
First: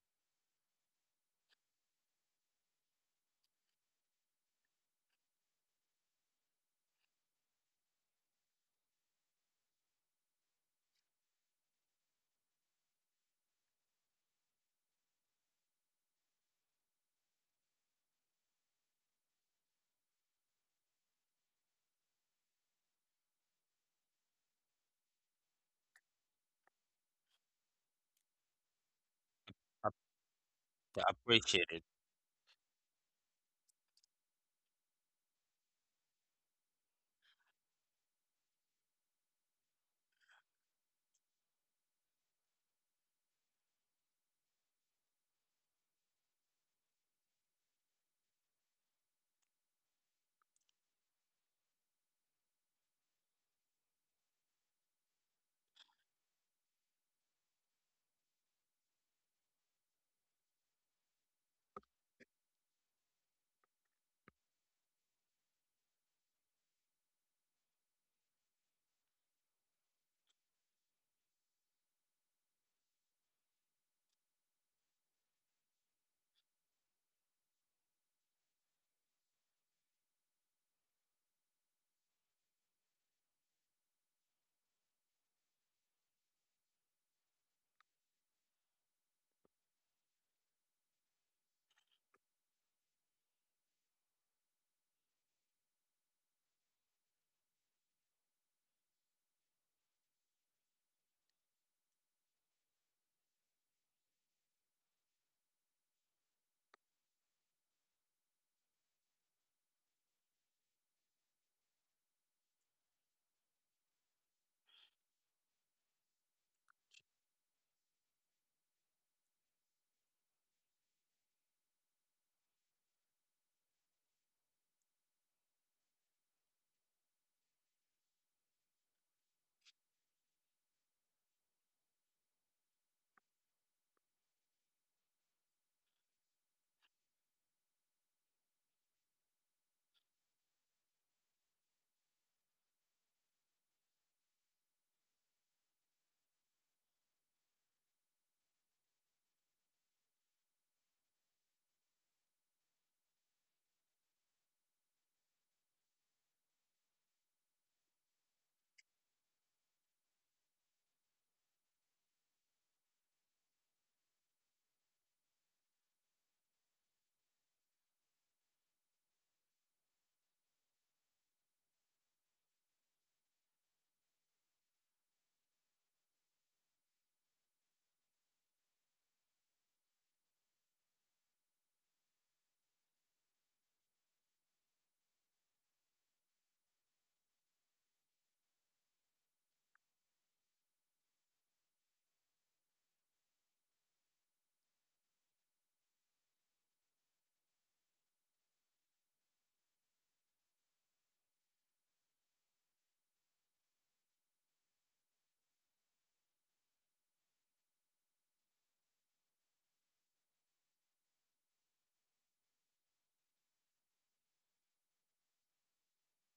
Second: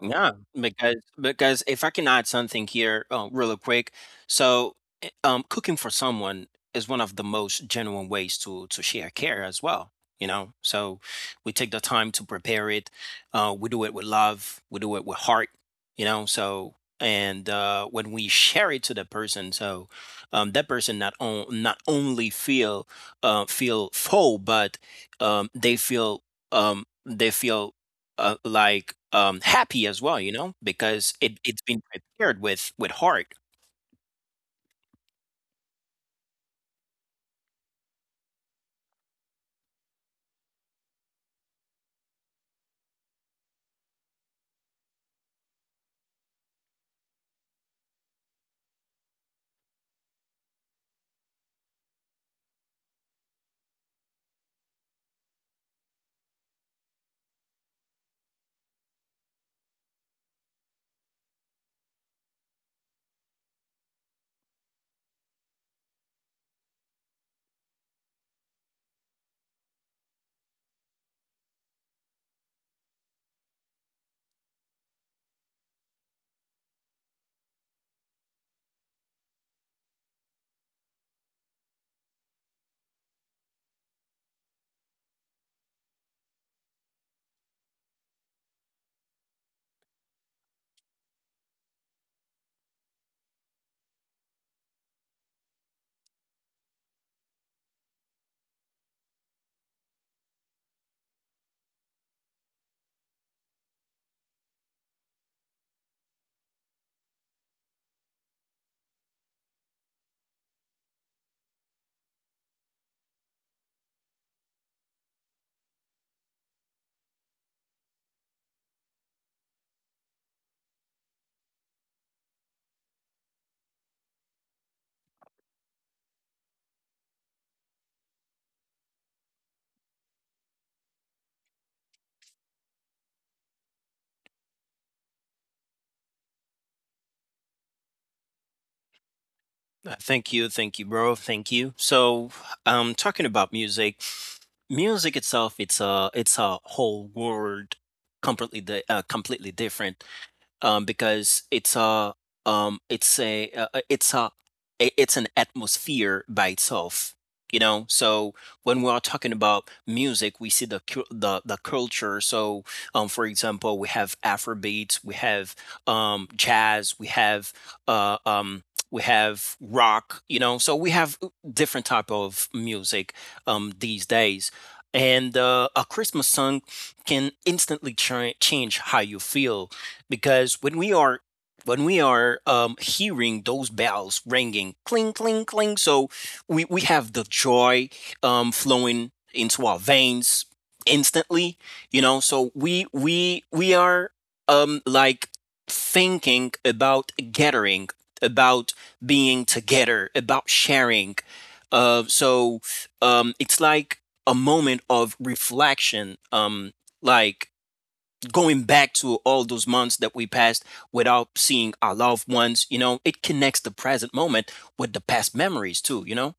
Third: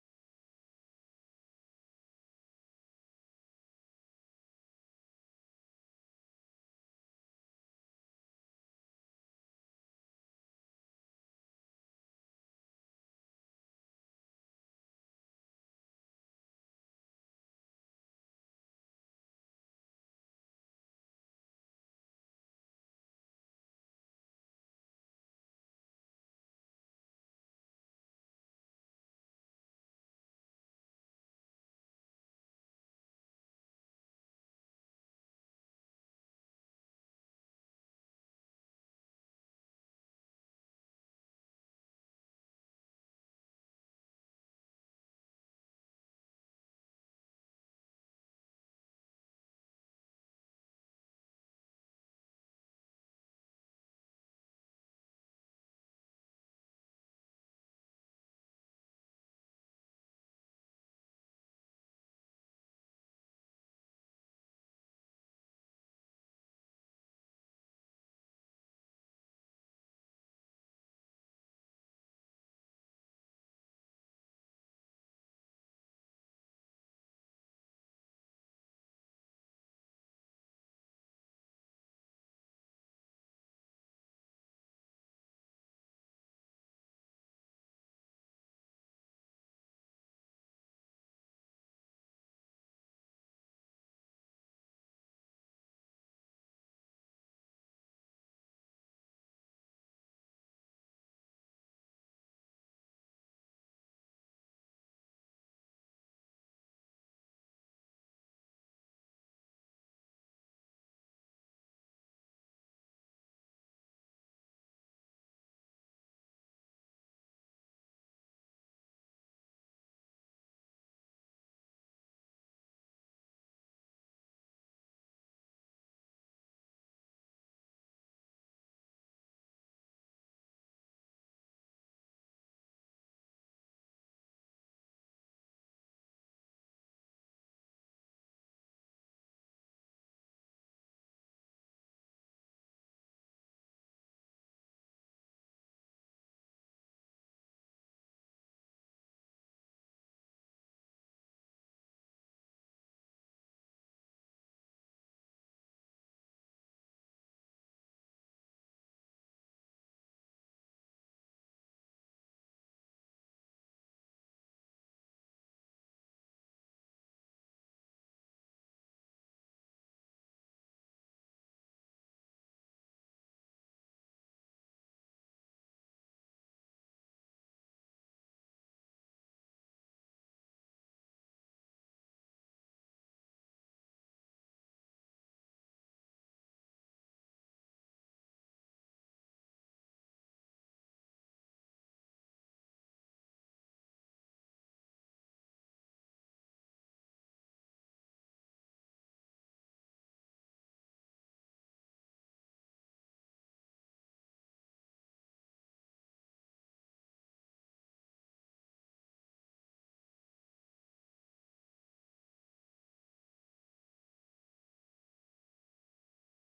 Yeah, because because if I can add something here, uh, really quick. So, eh, um, cooking for someone is one of the most genuine ways to to share care as well. You know, so we take the time to prepare it. Uh, we do it with love. We do it with heart. You know. So and uh, when we share it to the person, so um, that person, not on, not only feel uh, feel full, but um, they feel um, they feel uh, like um, happy
Ap-
as well, you know, because it it's
Appreciated.
been prepared with with heart. Uh, Thank you, thank you, bro. Thank you. So, um, talking about music, music itself, it's a it's a whole world, completely di- uh, completely different. Um, because it's a um, it's a uh, uh, it's a I- it's an atmosphere by itself. You know, so when we are talking about music, we see the cul- the the culture. So, um, for example, we have Afrobeats, we have um, jazz, we have uh, um, we have rock. You know, so we have uh, different type of music um, these days, and uh, a Christmas song can instantly ch- change how you feel, because when we are when we are um, hearing those bells ringing, cling, cling, cling. So we, we have the joy um, flowing into our veins instantly, you know. So we we we are um, like thinking about gathering, about being together, about sharing. Uh, so um, it's like a moment of reflection, um, like going back to all those months that we passed without seeing our loved ones, you know. It connects the present moment with the past memories too, you know?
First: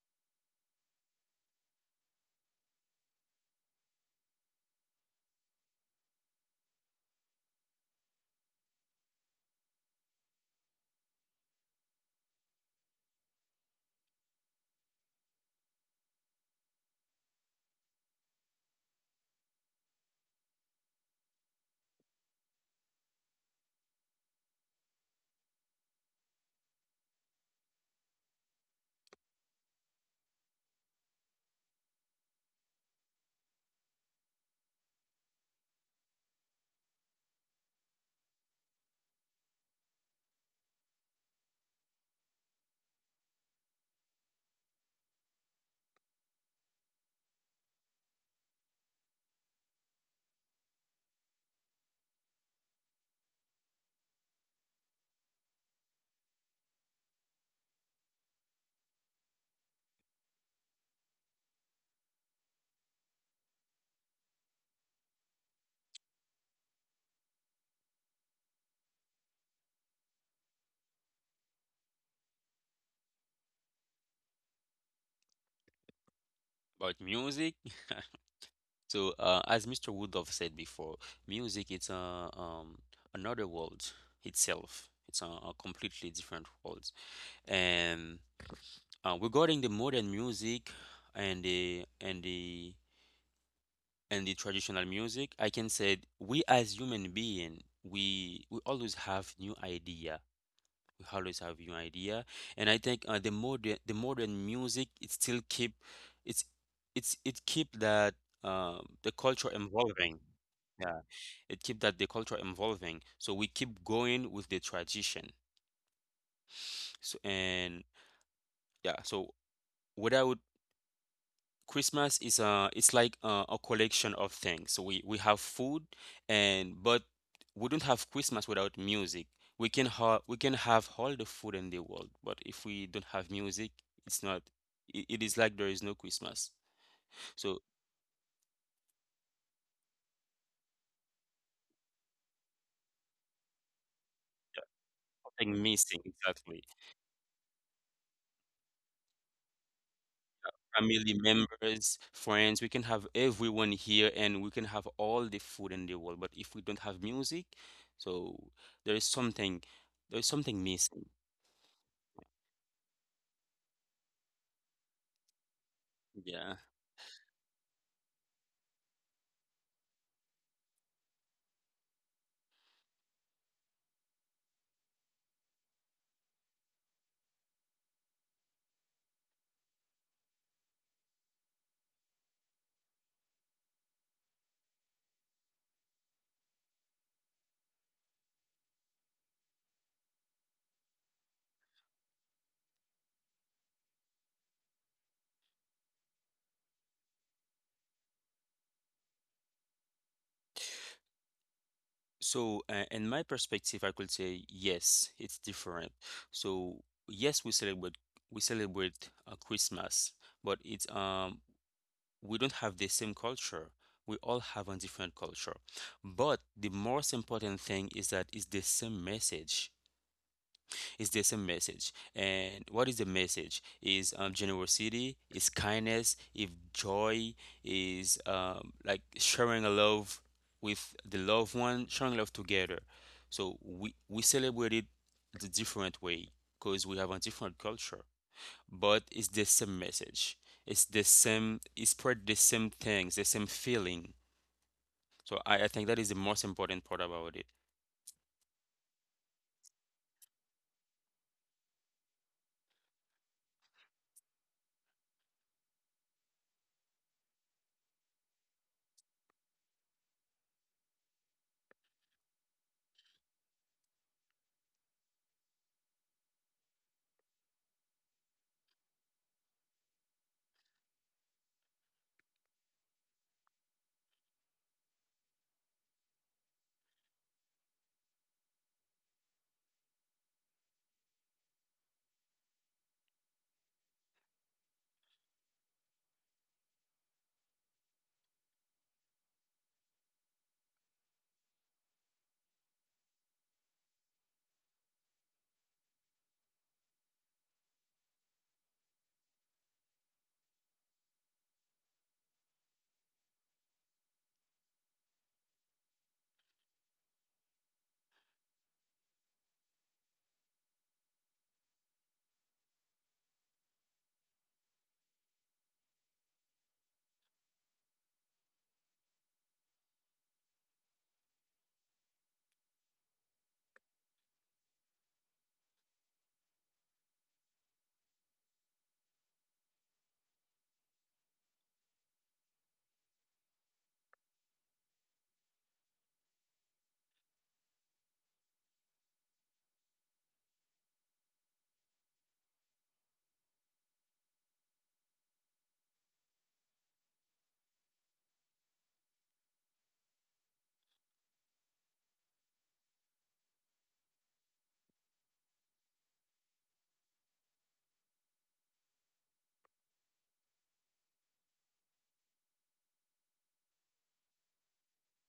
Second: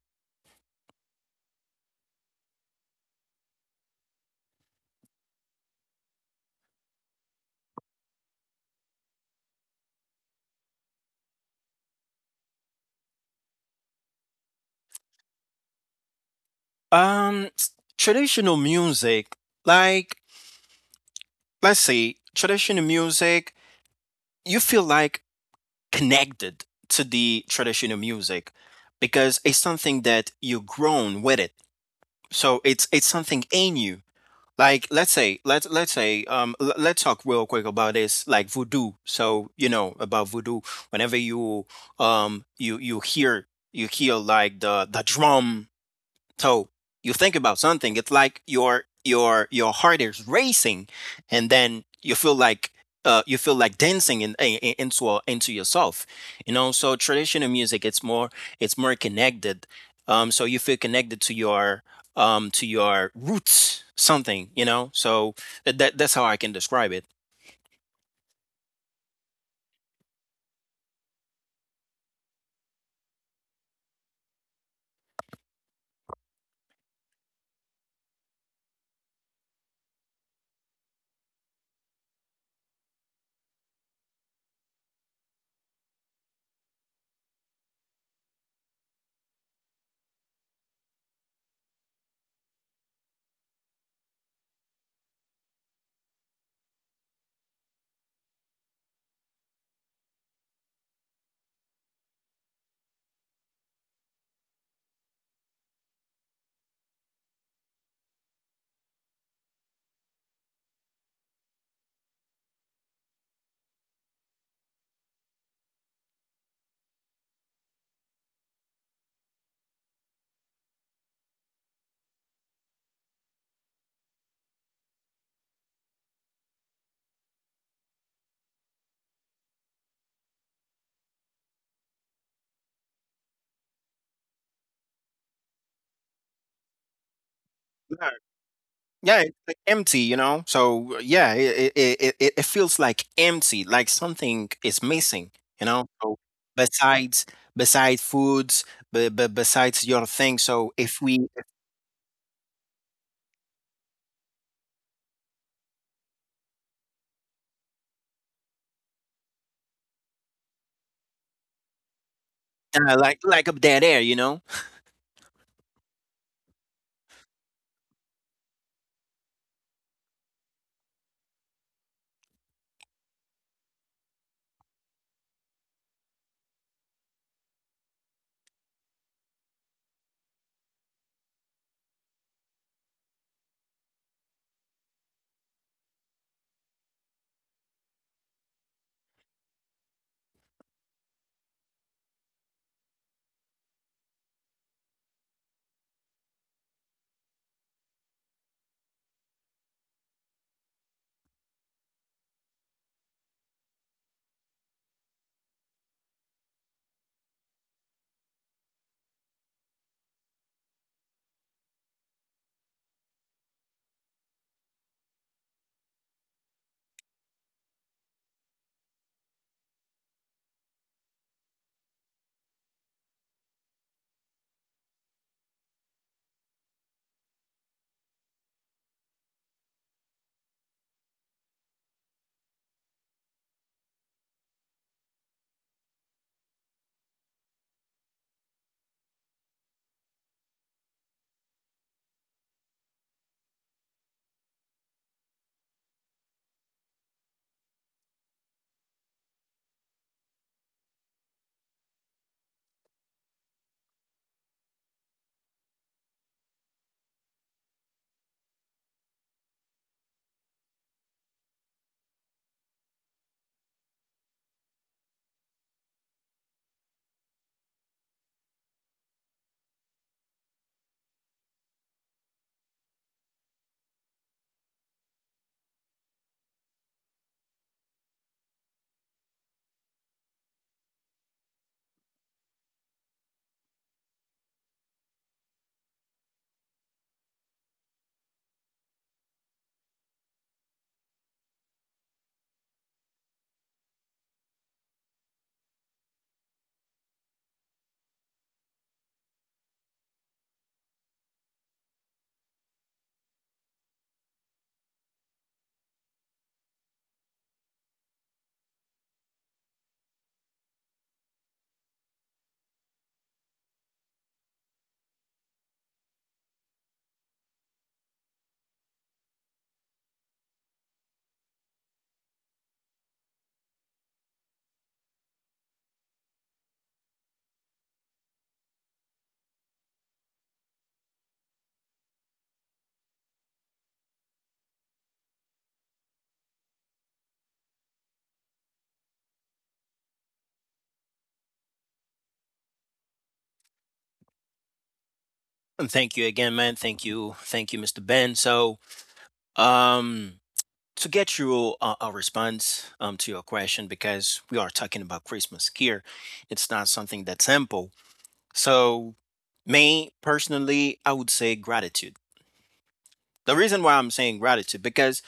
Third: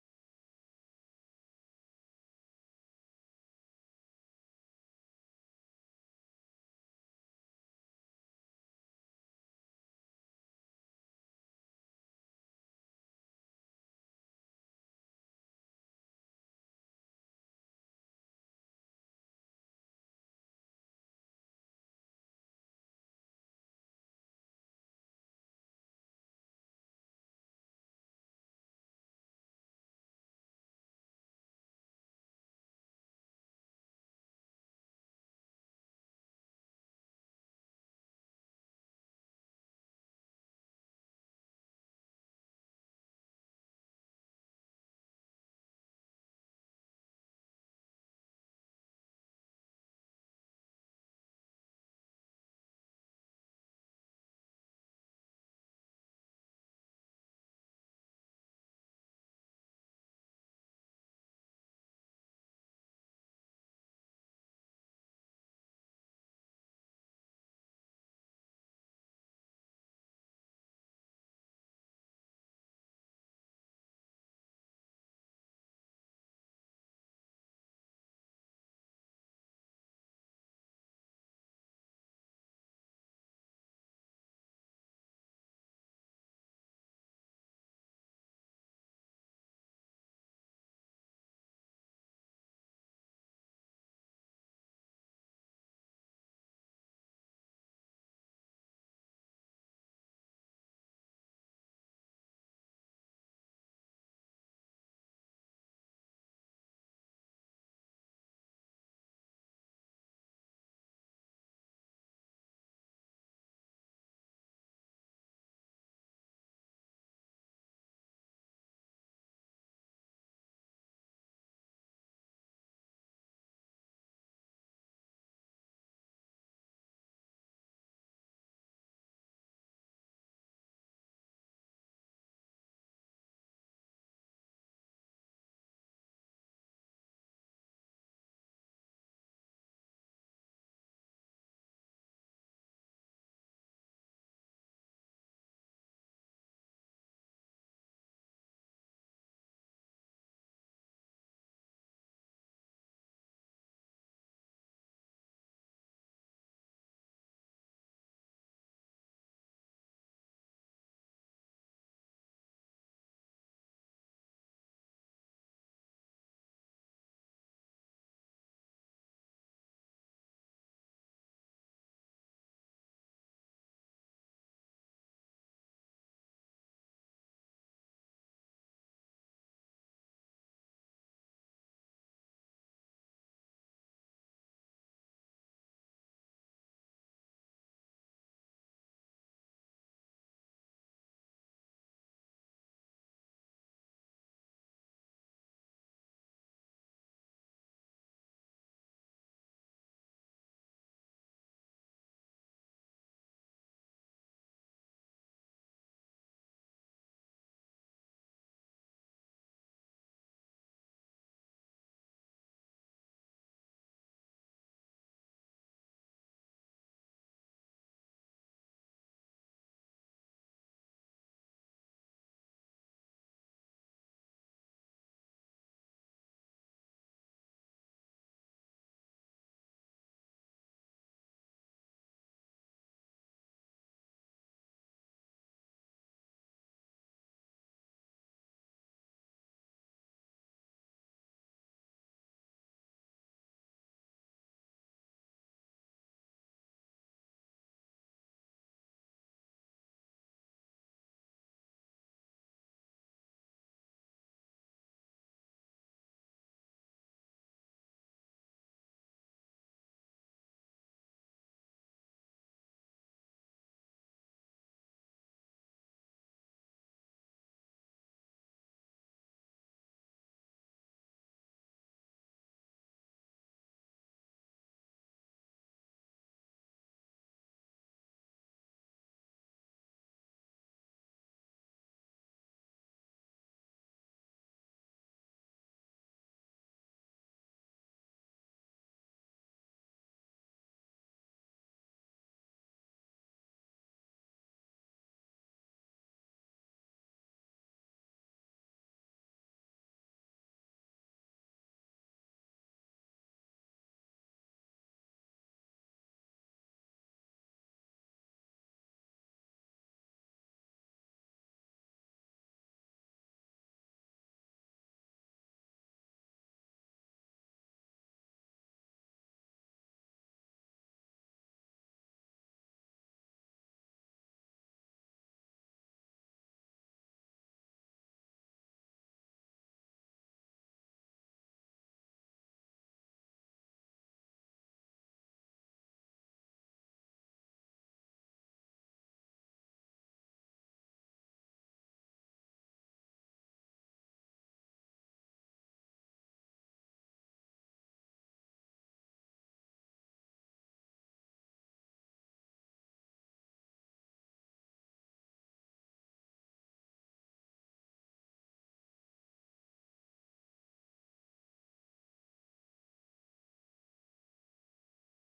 Um, s- traditional music, like let's say traditional music, you feel like connected to the traditional music because it's something that you've grown with it. So it's it's something in you. Like let's say let's let's say um l- let's talk real quick about this, like, voodoo. So you know about voodoo. Whenever you um you you hear, you hear like the the drum, so you think about something, it's like your your your heart is racing, and then you feel like uh, you feel like dancing in, in, into a- into yourself, you know. So traditional music, it's more it's more connected. Um, so you feel connected to your um to your roots, something, you know. So that that's how I can describe it.
About music, so uh, as mister Woodruff said before, music it's a um, another world itself. It's a, a completely different world. And uh, regarding the modern music and the and the and the traditional music, I can say we as human being, we we always have new ideas We always have new idea. And I think uh, the modern the modern music it still keep it's it's it keep that, uh, the culture evolving. Yeah, it keep that the culture evolving. So we keep going with the tradition. So and yeah, so without Christmas is, uh it's like, uh, a collection of things. So we we have food, and but we don't have Christmas without music. We can ha we can have all the food in the world, but if we don't have music, it's not it, it is like there is no Christmas. So
Yeah, it's like empty, you know? So, yeah, it, it, it, it it feels like empty, like something is missing,
something
you know?
missing,
So,
exactly.
besides besides foods, but, but besides your thing, so if
Family
we
members, friends, we can have everyone here and we can have all the food in the world, but if we don't have music, so there is something there is something missing.
uh, like like a dead air, you know?
Yeah. So, uh, in my perspective, I could say yes, it's different. So, yes, we celebrate we celebrate uh, Christmas, but it's um we don't have the same culture. We all have a different culture. But the most important thing is that it's the same message. Is There's a message. And what is the message? Is, um, generosity, is kindness, if joy, is, um, like sharing a love with the loved one, sharing love together. So we, we celebrate it the different way because we have a different culture, but it's the same message. It's the same, it's spread the same things, the same feeling. So I, I think that is the most important part about it.
And thank you again, man. Thank you, thank you, mister Ben. So, um, to get you a, a response um to your question, because we are talking about Christmas here, it's not something that's simple. So, me personally, I would say gratitude. The reason why I'm saying gratitude, because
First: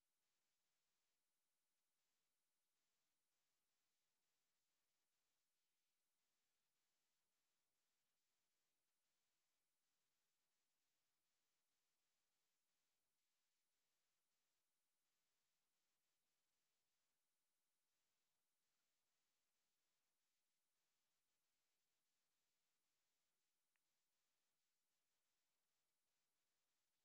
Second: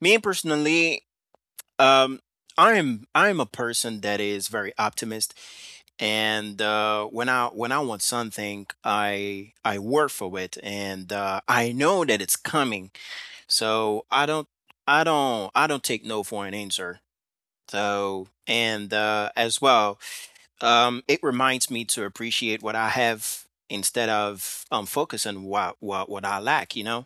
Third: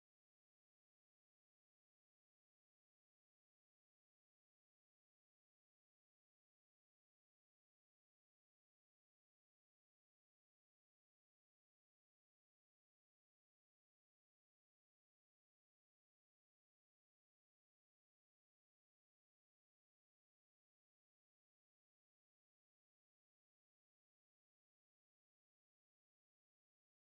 me personally, um, I'm I'm a person that is very optimist, and uh, when I when I want something, I I work for it, and uh, I know that it's coming. So I don't I don't I don't take no for an answer. So and uh, as well, um, it reminds me to appreciate what I have instead of um, focusing what what what I lack. You know.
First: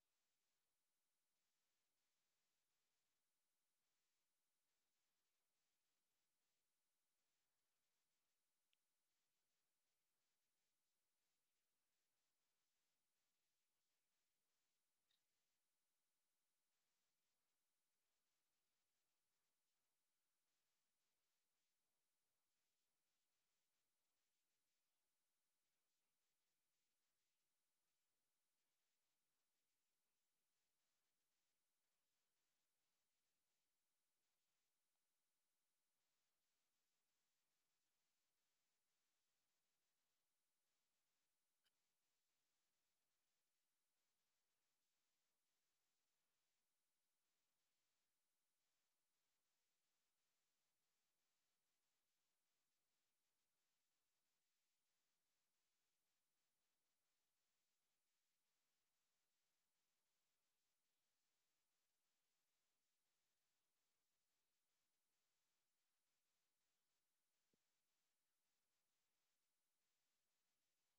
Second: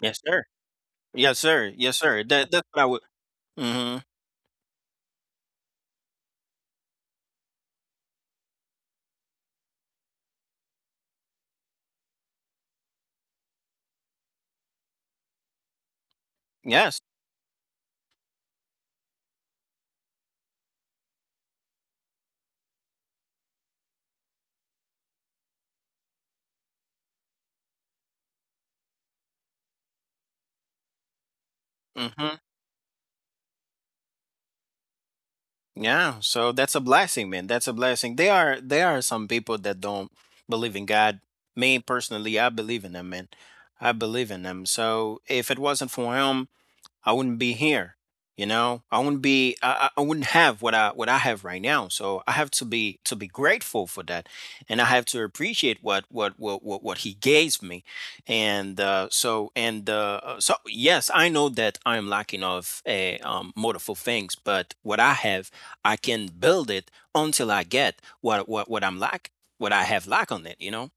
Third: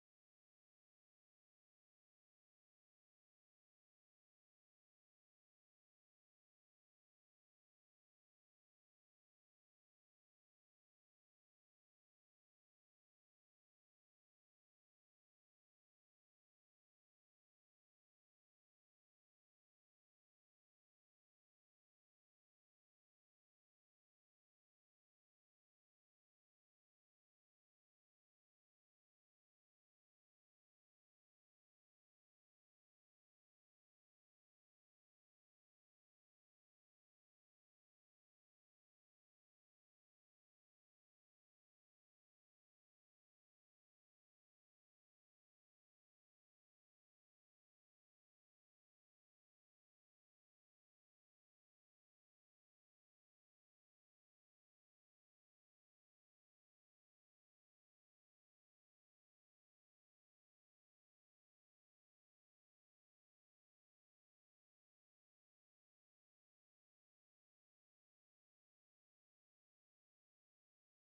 Yes, sir. Yes, sir. Yes, sir. That that's what I would. Hmm. Yes. Hmm. Yeah. So that's a blessing, man. That's a blessing. There are there are some people that don't believe in God. Me personally, I believe in them, man. I believe in them. So if it wasn't for him, I wouldn't be here. You know, I wouldn't be, I, I I wouldn't have what I what I have right now. So I have to be to be grateful for that, and I have to appreciate what what what what, what he gave me, and uh, so and uh, uh, so yes, I know that I am lacking of a, um, multiple things, but what I have, I can build it until I get what what what I'm lack, what I have lack on it. You know,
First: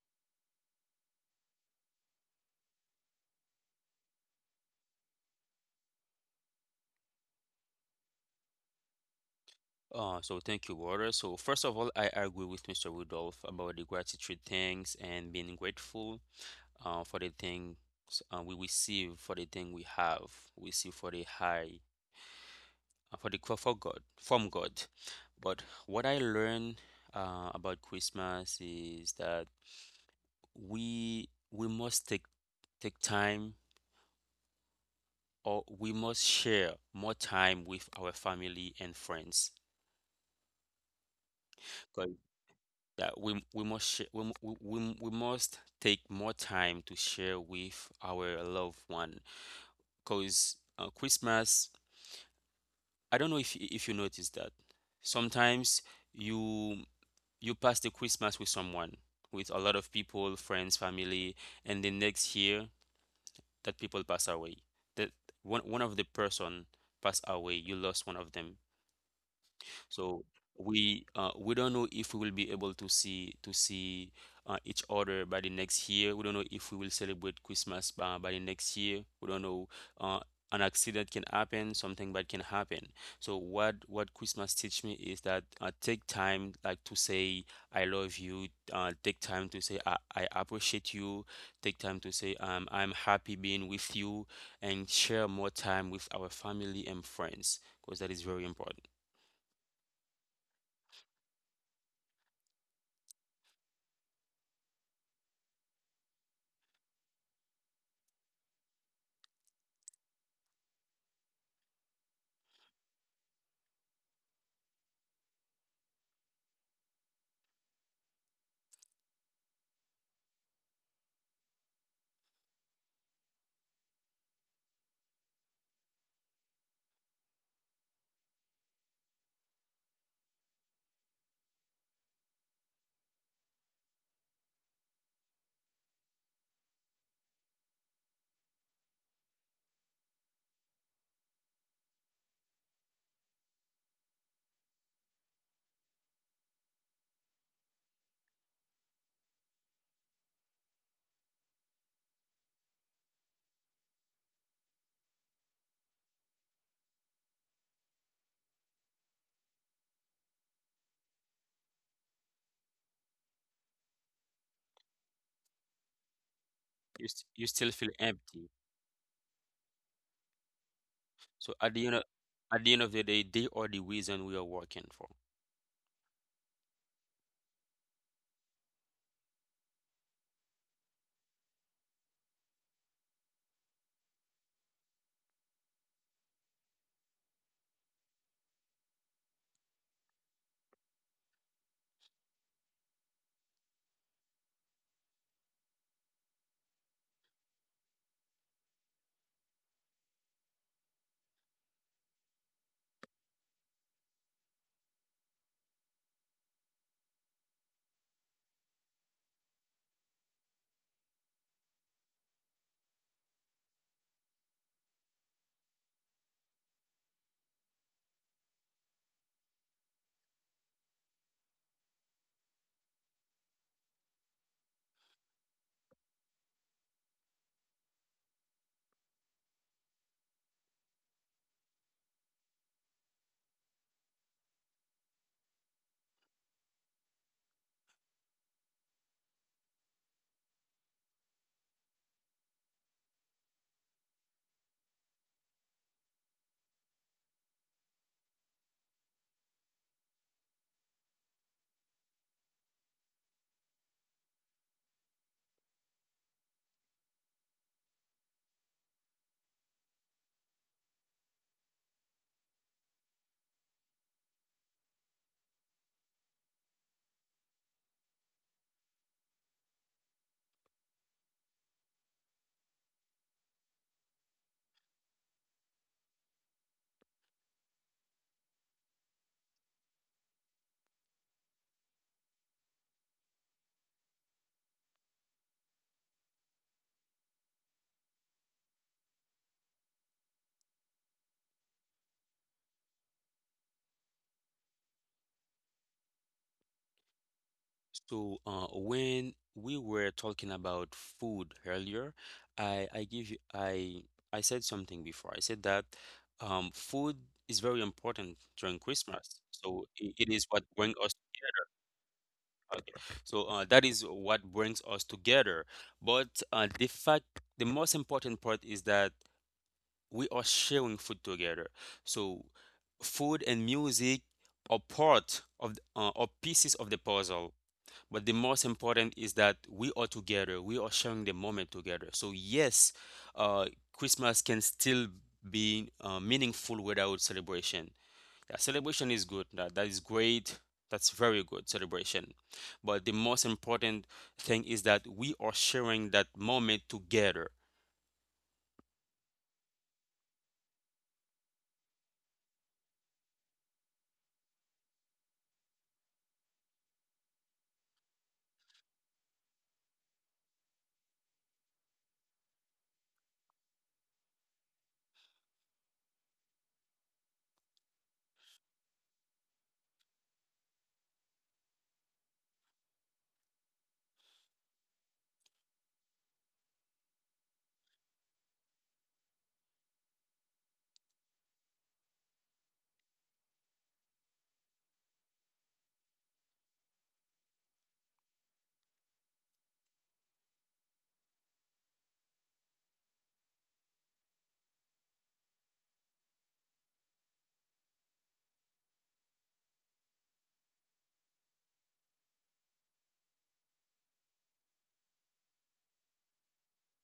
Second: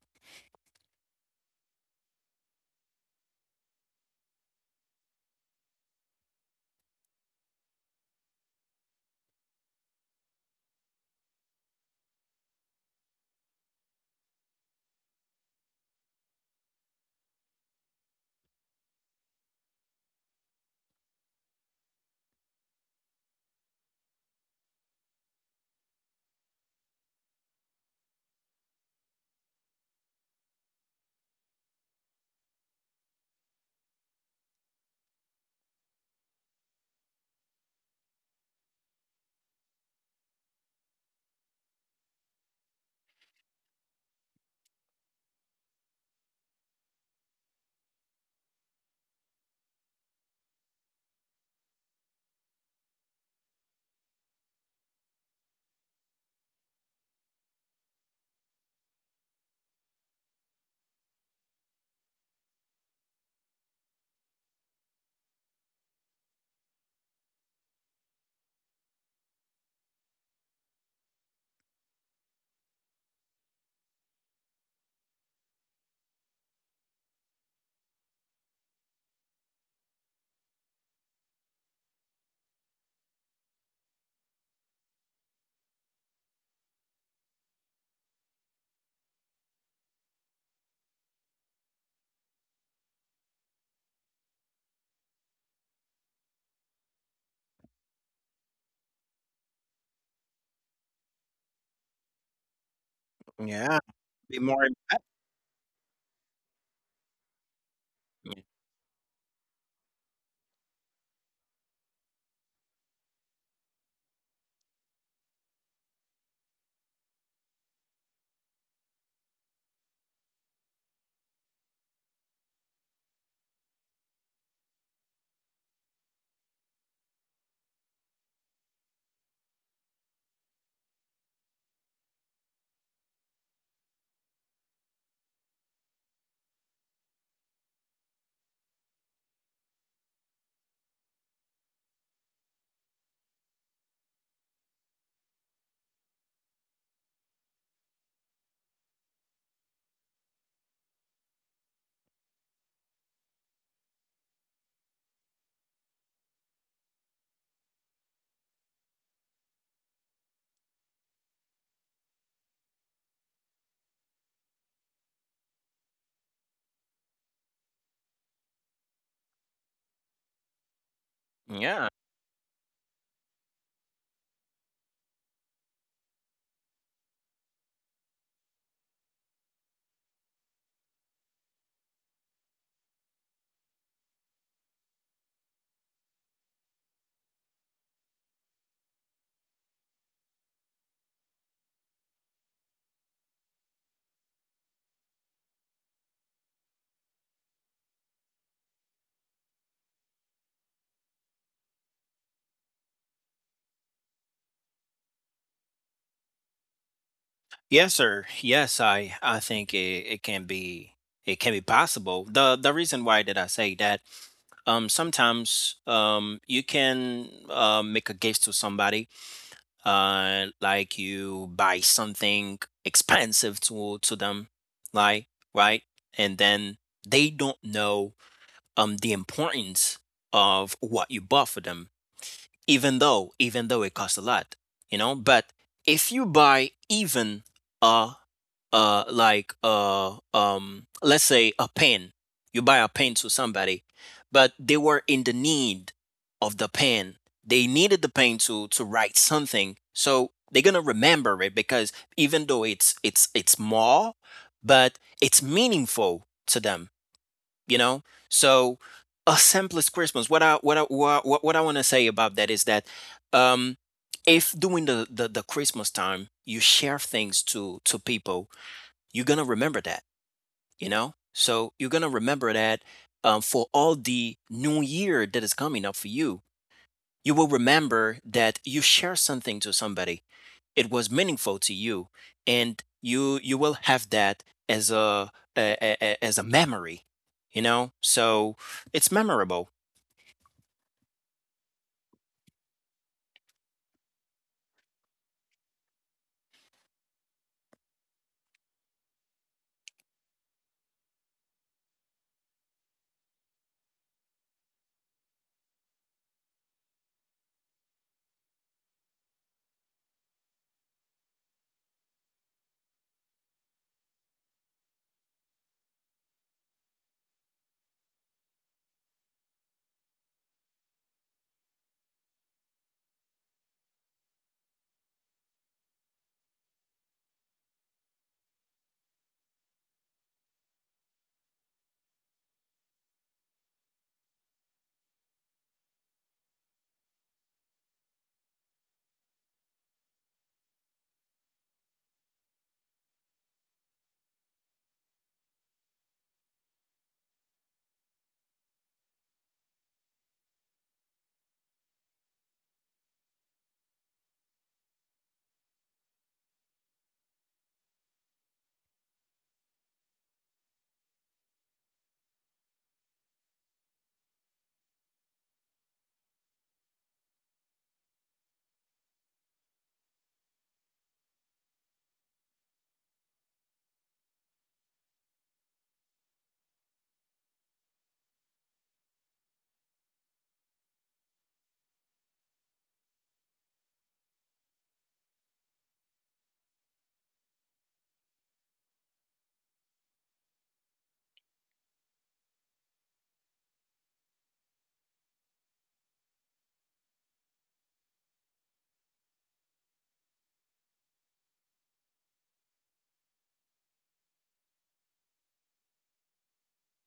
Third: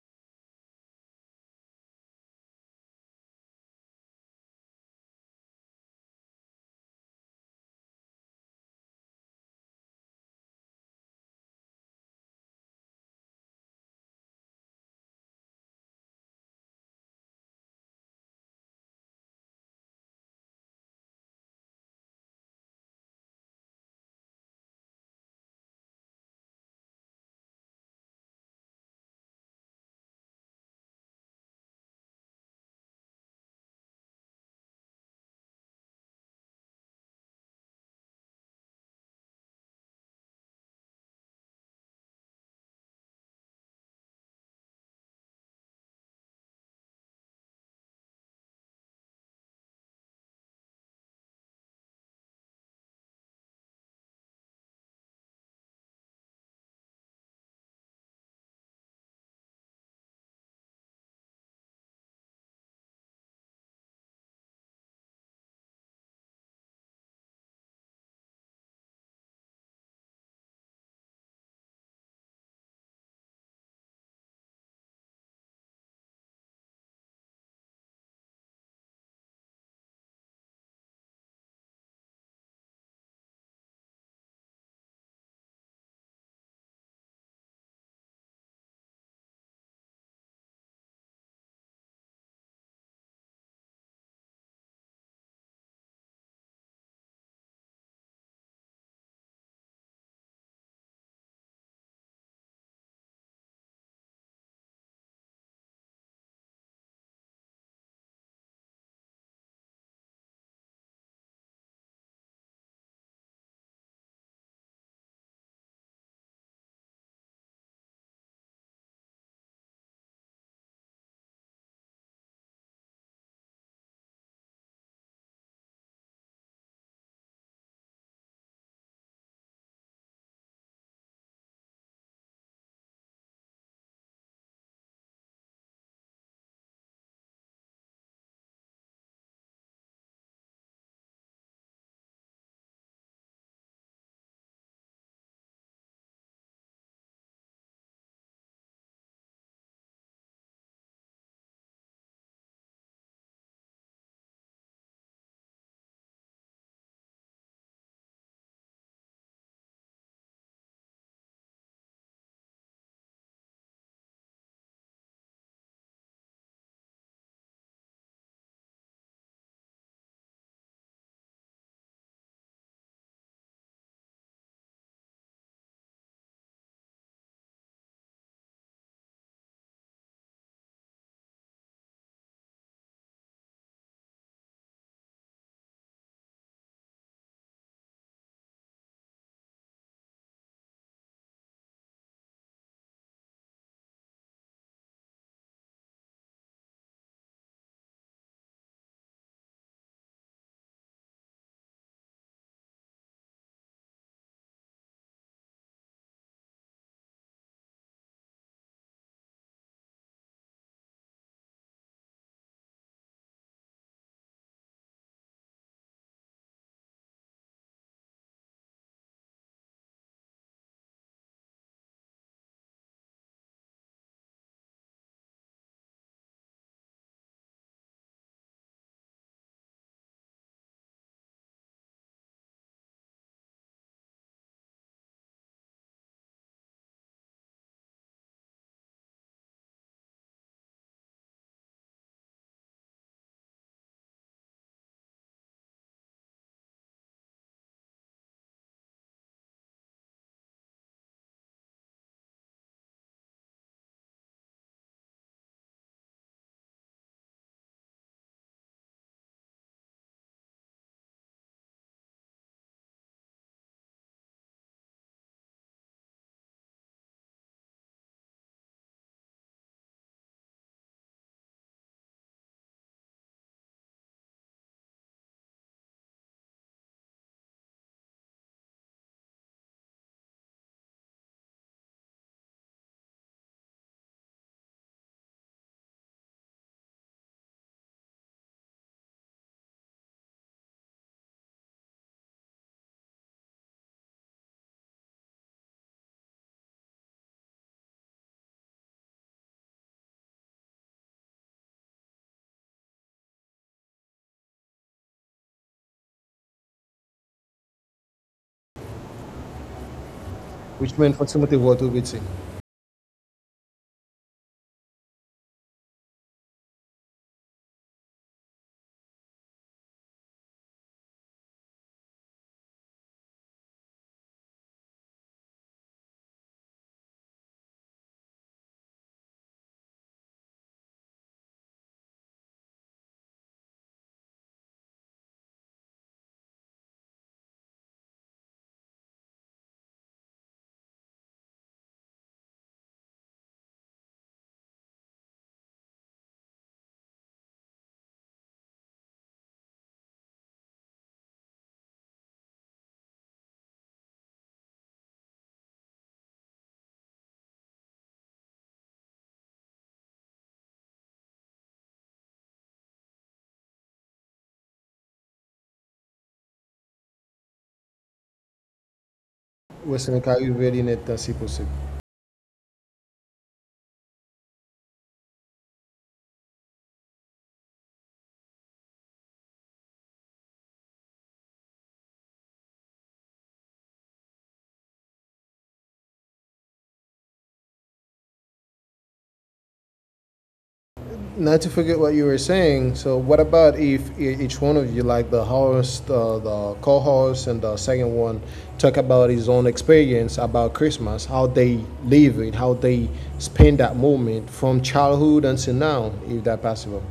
Uh, so thank you, Walter. So first of all, I agree with mister Rudolph about the gratitude things and being grateful uh, for the things uh, we receive, for the thing we have, we see for the high, uh, for the for God, from God. But what I learned uh, about Christmas is that we we must take take time or we must share more time with our family and friends, that we we must share, we, mu- we, we we must take more time to share with our loved one, because uh, Christmas, I don't know if y- if you notice that sometimes you you pass the Christmas with someone, with a lot of people, friends, family, and the next year that people pass away, that one one of the person pass away, you lost one of them. So we uh, we don't know if we will be able to see to see uh, each other by the next year. We don't know if we will celebrate Christmas by, by the next year. We don't know, uh, an accident can happen, something bad can happen. So what what Christmas teach me is that, uh, take time, like, to say I love you. Uh, take time to say I, I appreciate you. Take time to say, um, I'm happy being with you, and share more time with our family and friends because that is very important.
yeah, be more empathic.
you st- you still feel empty. So at
Yeah.
the end of, at the end of the day, they are the reason we are working for.
Yes, sir. Yes, I I think it, it can be, it can be possible. The the reason why did I say that, um, sometimes um you can uh, make a gift to somebody, uh like you buy something expensive to to them, like, right, and then they don't know um the importance of what you bought for them, even though even though it costs a lot, you know. But if you buy even a, uh like uh um let's say a pen, you buy a pen to somebody, but they were in the need of the pen, they needed the pen to to write something, so they're gonna remember it, because even though it's it's it's small, but it's meaningful to them, you know. So, a simplest Christmas, what i what i what, what i want to say about that is that, um, if during the, the the Christmas time you share things to to people, you're going to remember that, you know? So you're going to remember that, um, for all the new year that is coming up for you. You will remember that you share something to somebody. It was meaningful to you, and you you will have that as a, a, a- a- as a memory. You know, so it's memorable.
So uh, when we were talking about food earlier, I I give you I I said something before. I said that, um, food is very important during Christmas. So I it is what brings
Richmond,
us.
for Timothy Ward, we're
Okay. So uh, that is what brings us together. But uh, the fact, the most important part is that. We are sharing food together. So food and music are part of the- uh, are pieces of the puzzle. But the most important is that we are together. We are sharing the moment together. So yes, uh, Christmas can still be uh, meaningful without celebration. Yeah, celebration is good. That, that is great. That's very good celebration. But the most important thing is that we are sharing that moment together.
seeing how you really need to see not to forget what you were saying, so what about if e- each one of you, like the host, uh, the co-host, and the second one, talk about his own experience about Christmas, how they live it, how they spend that moment from childhood until now, if that possible?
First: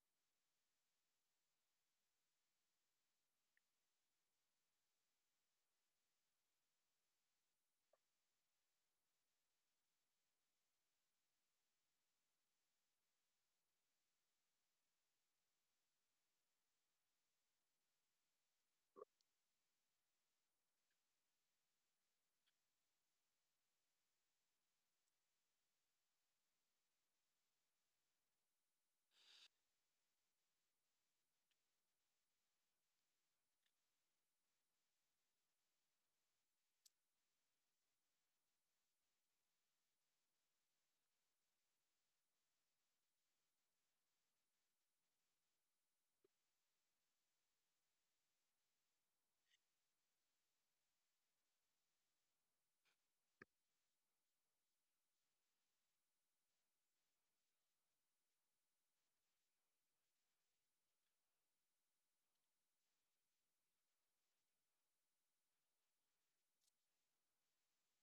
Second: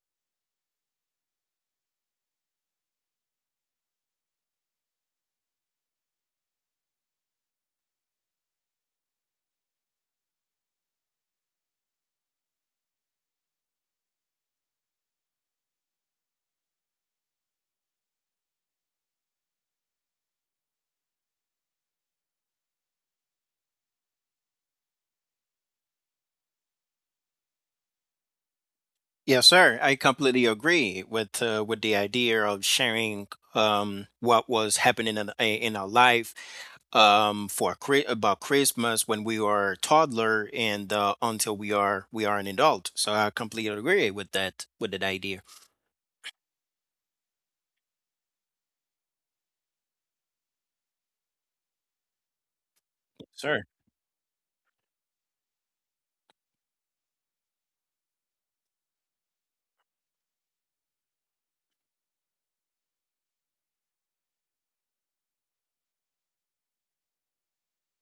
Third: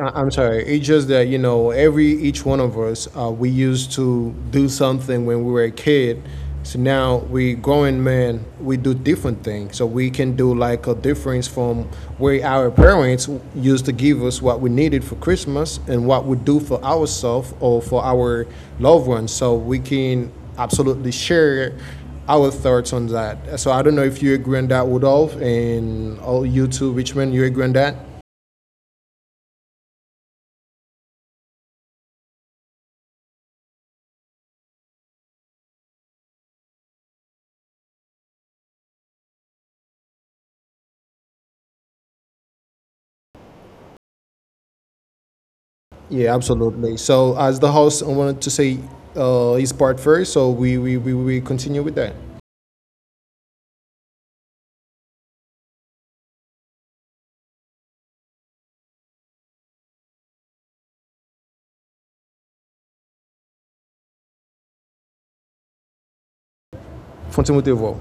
I- I'm sorry. It's just that you know, every each one of us, uh, we used to do something when we were a kid. So now we growing men, we do different things. So we can do like a difference from where our parents used to give us what we needed for Christmas and what we do for ourselves or for our loved ones. So we can absolutely share our thoughts on that. So I don't know if you agree on that, Rudolph, and all you too, Richmond, you agree on that?
Yes, sir. I completely agree with, uh, with the idea of sharing, um, what was happening in, eh, in our life, um, for Chri- about Christmas, when we are a toddler and uh, until we are we are an adult. So I completely agree with that, with that idea.
Yeah, absolutely. So as the host, I wanted to say uh, his part first, so we, we, we, we continue with that.
Sir.
Continue with the vote.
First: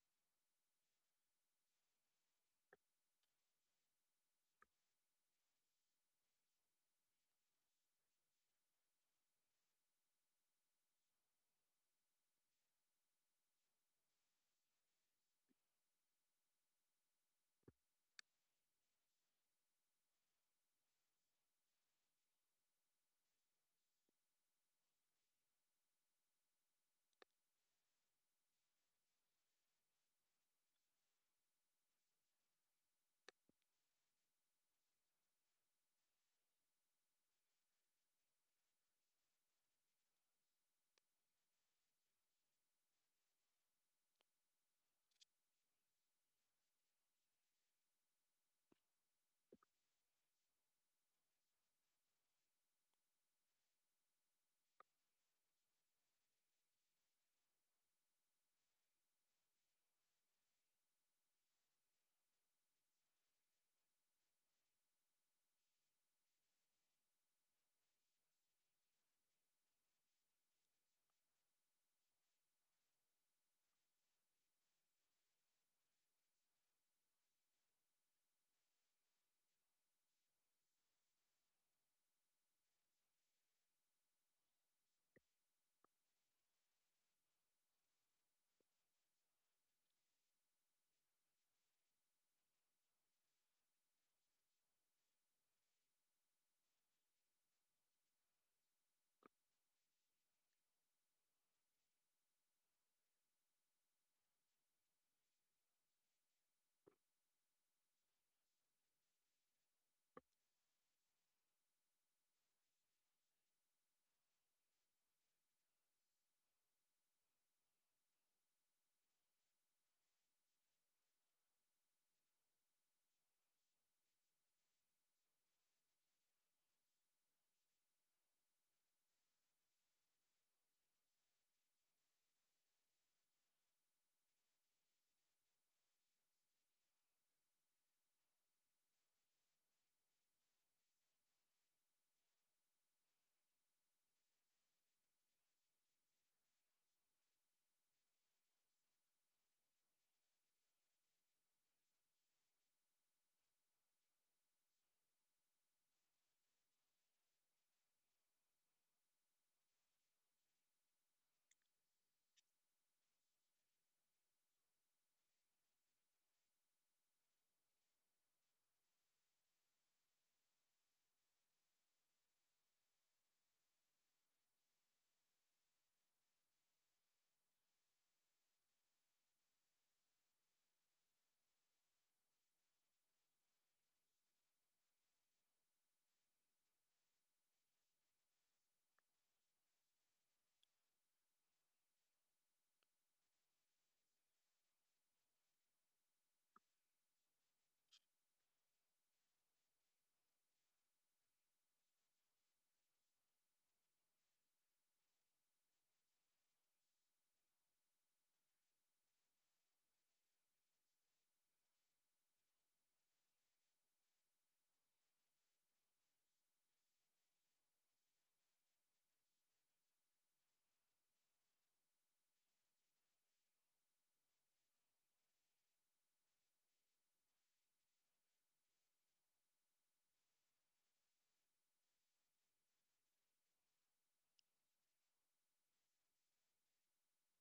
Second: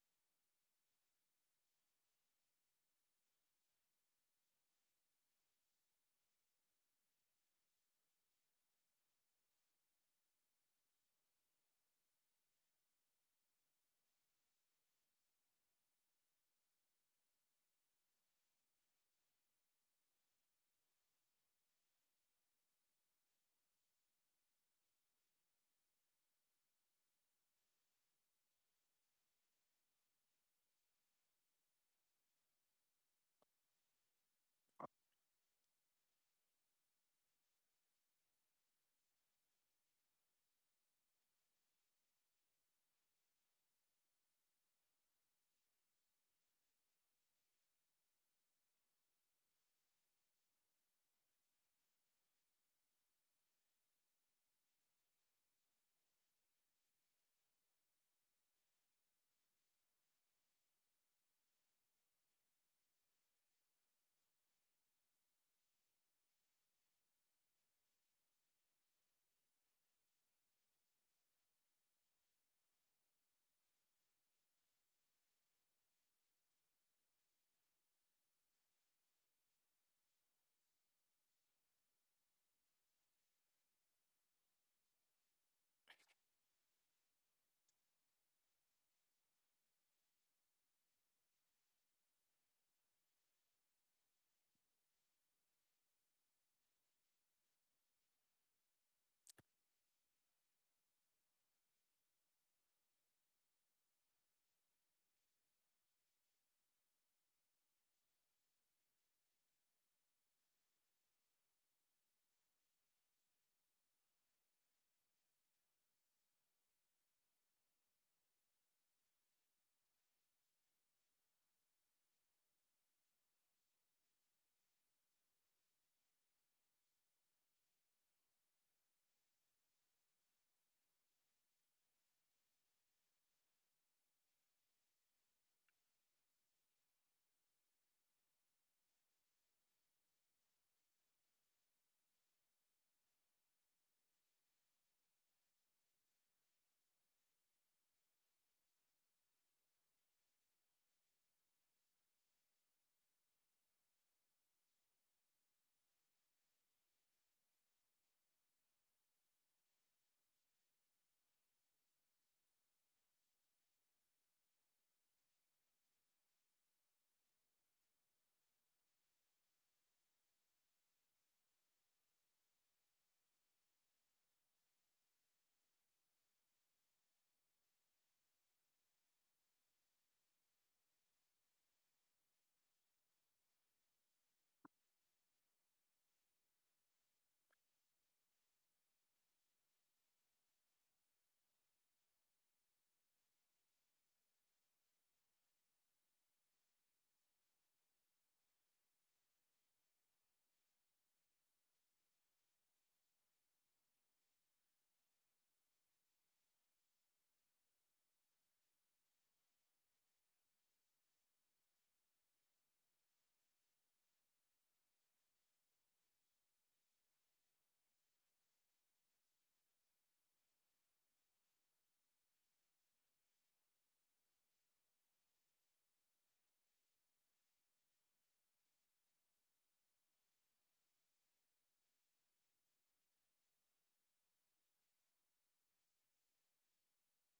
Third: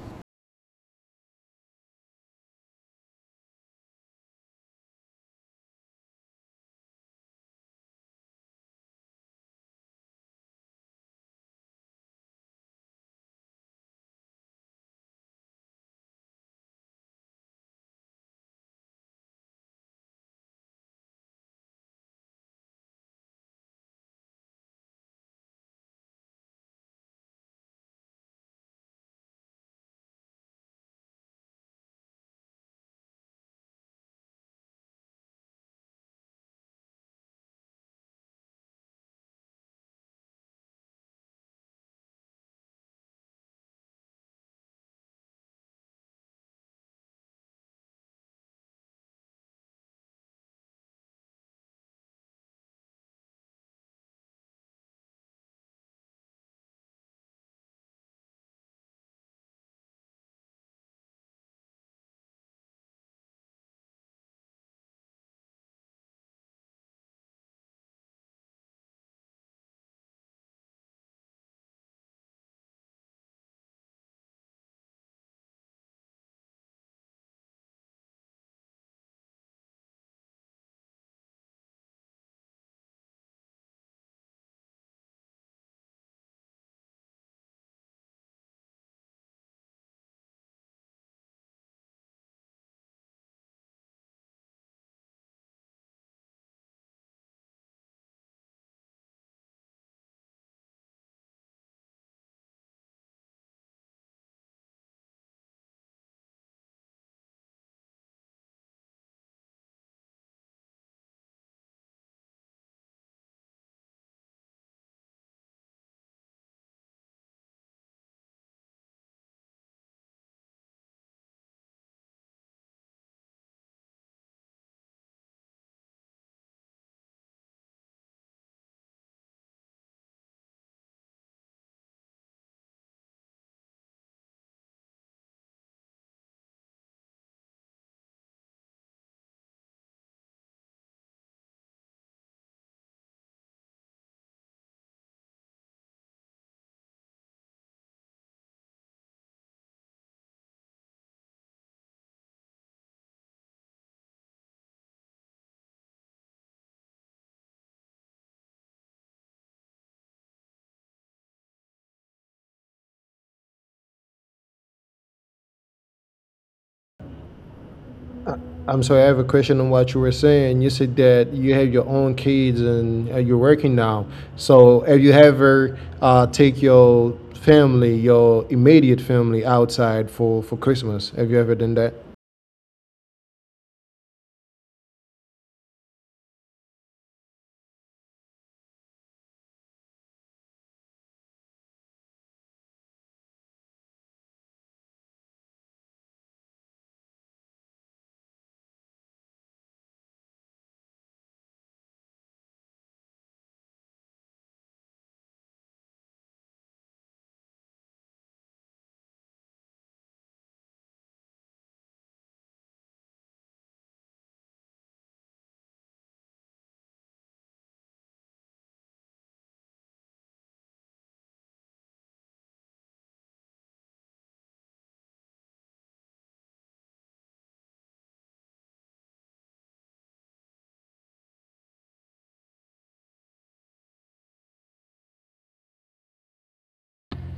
I'm sorry, I have a question on what you were saying. You said that you have your own kids and uh, you're working now. So have you ever uh, take your family, your immediate family outside for, for Christmas? Have you ever done that?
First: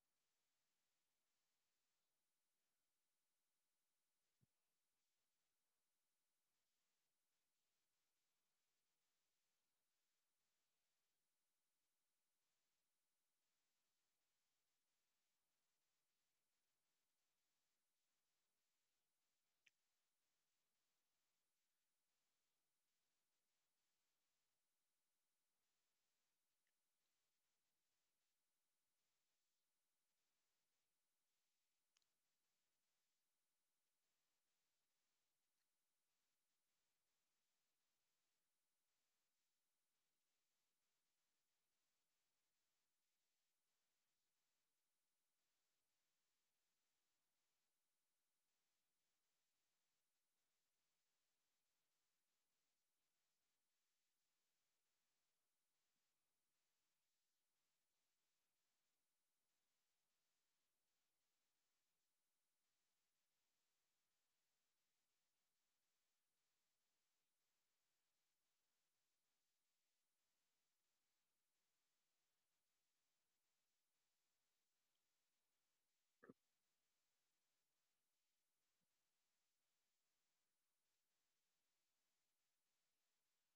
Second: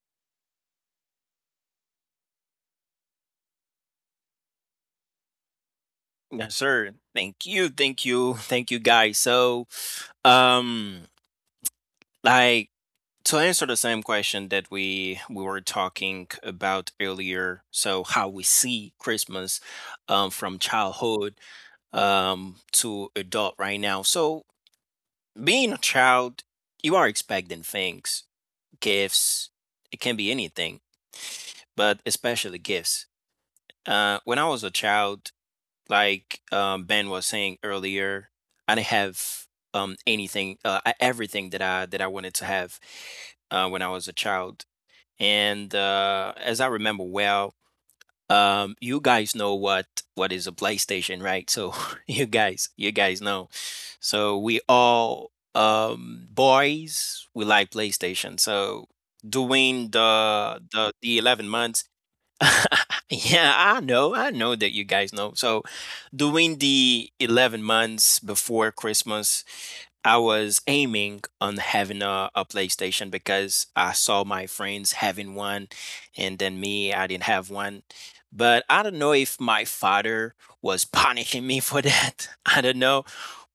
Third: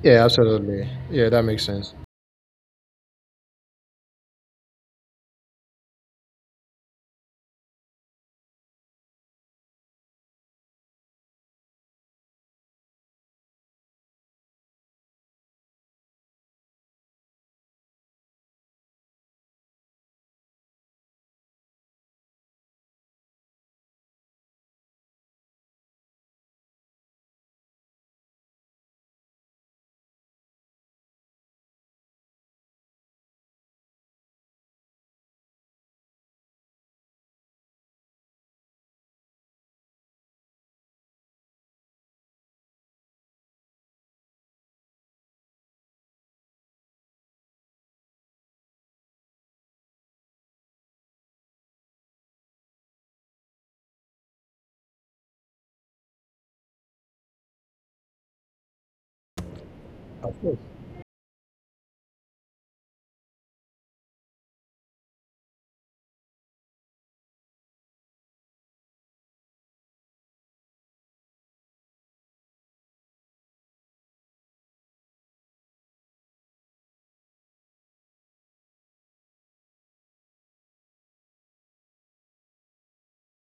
Yeah, absolutely. Yeah, that makes sense.
Yes, sir. Thank you. Thank you. Thank you guys. So, um, like, to answer the same question that we we were talking about earlier, so how we see Christmas, um, from childhood, um, to adult right now. So, being a child, you are expecting things, gifts, it can be anything, but especially gifts. Uh, when I was a child, like, um, Ben was saying earlier, I didn't have, um, anything, uh, I- everything that i that I wanted to have, uh, when I was a child. And uh, as I remember well, um, you guys know what what is a PlayStation, right? So you guys, you guys know. So we all, um, boys, we like PlayStation. So, doing the the the eleven months. Yeah, I know. I know that you guys know. So, during the eleven months before Christmas, I was aiming on having a, a PlayStation, because I saw my friends having one, and then me, I didn't have one. But I don't know if my father was punishing me for that. I don't know.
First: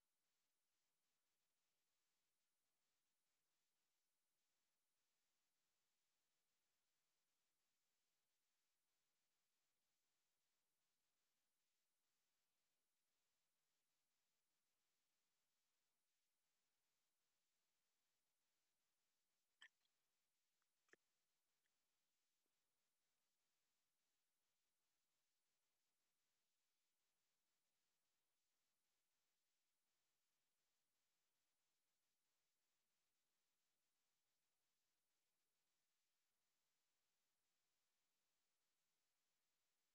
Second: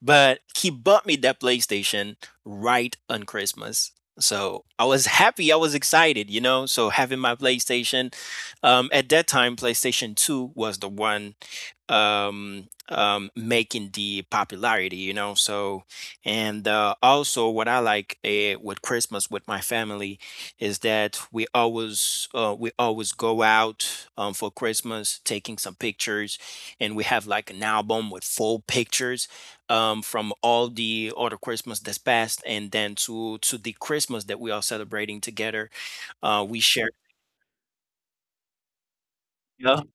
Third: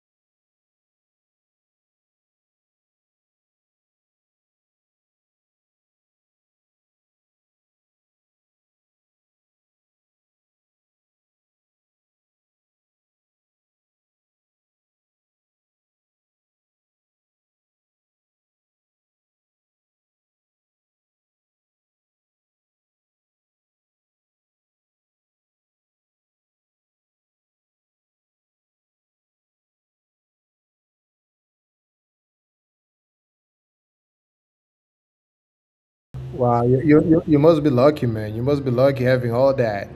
But he bought me that PlayStation right on Christmas. So I was happy. I was excited, you know. So having my PlayStation, um, at that time, PlayStation two was the one, um, um, making the popularity, you know. So, and uh, also what I like, uh, with Christmas with my family, is that we always, uh, we always go out, um, for Christmas, taking some pictures, and we have like an album with full pictures, um, from all the other Christmas that's passed, and then to to the Christmas that we are celebrating together. Uh, we
Wow, you,
share.
you, you you must be lucky, man. You must be lucky having all that.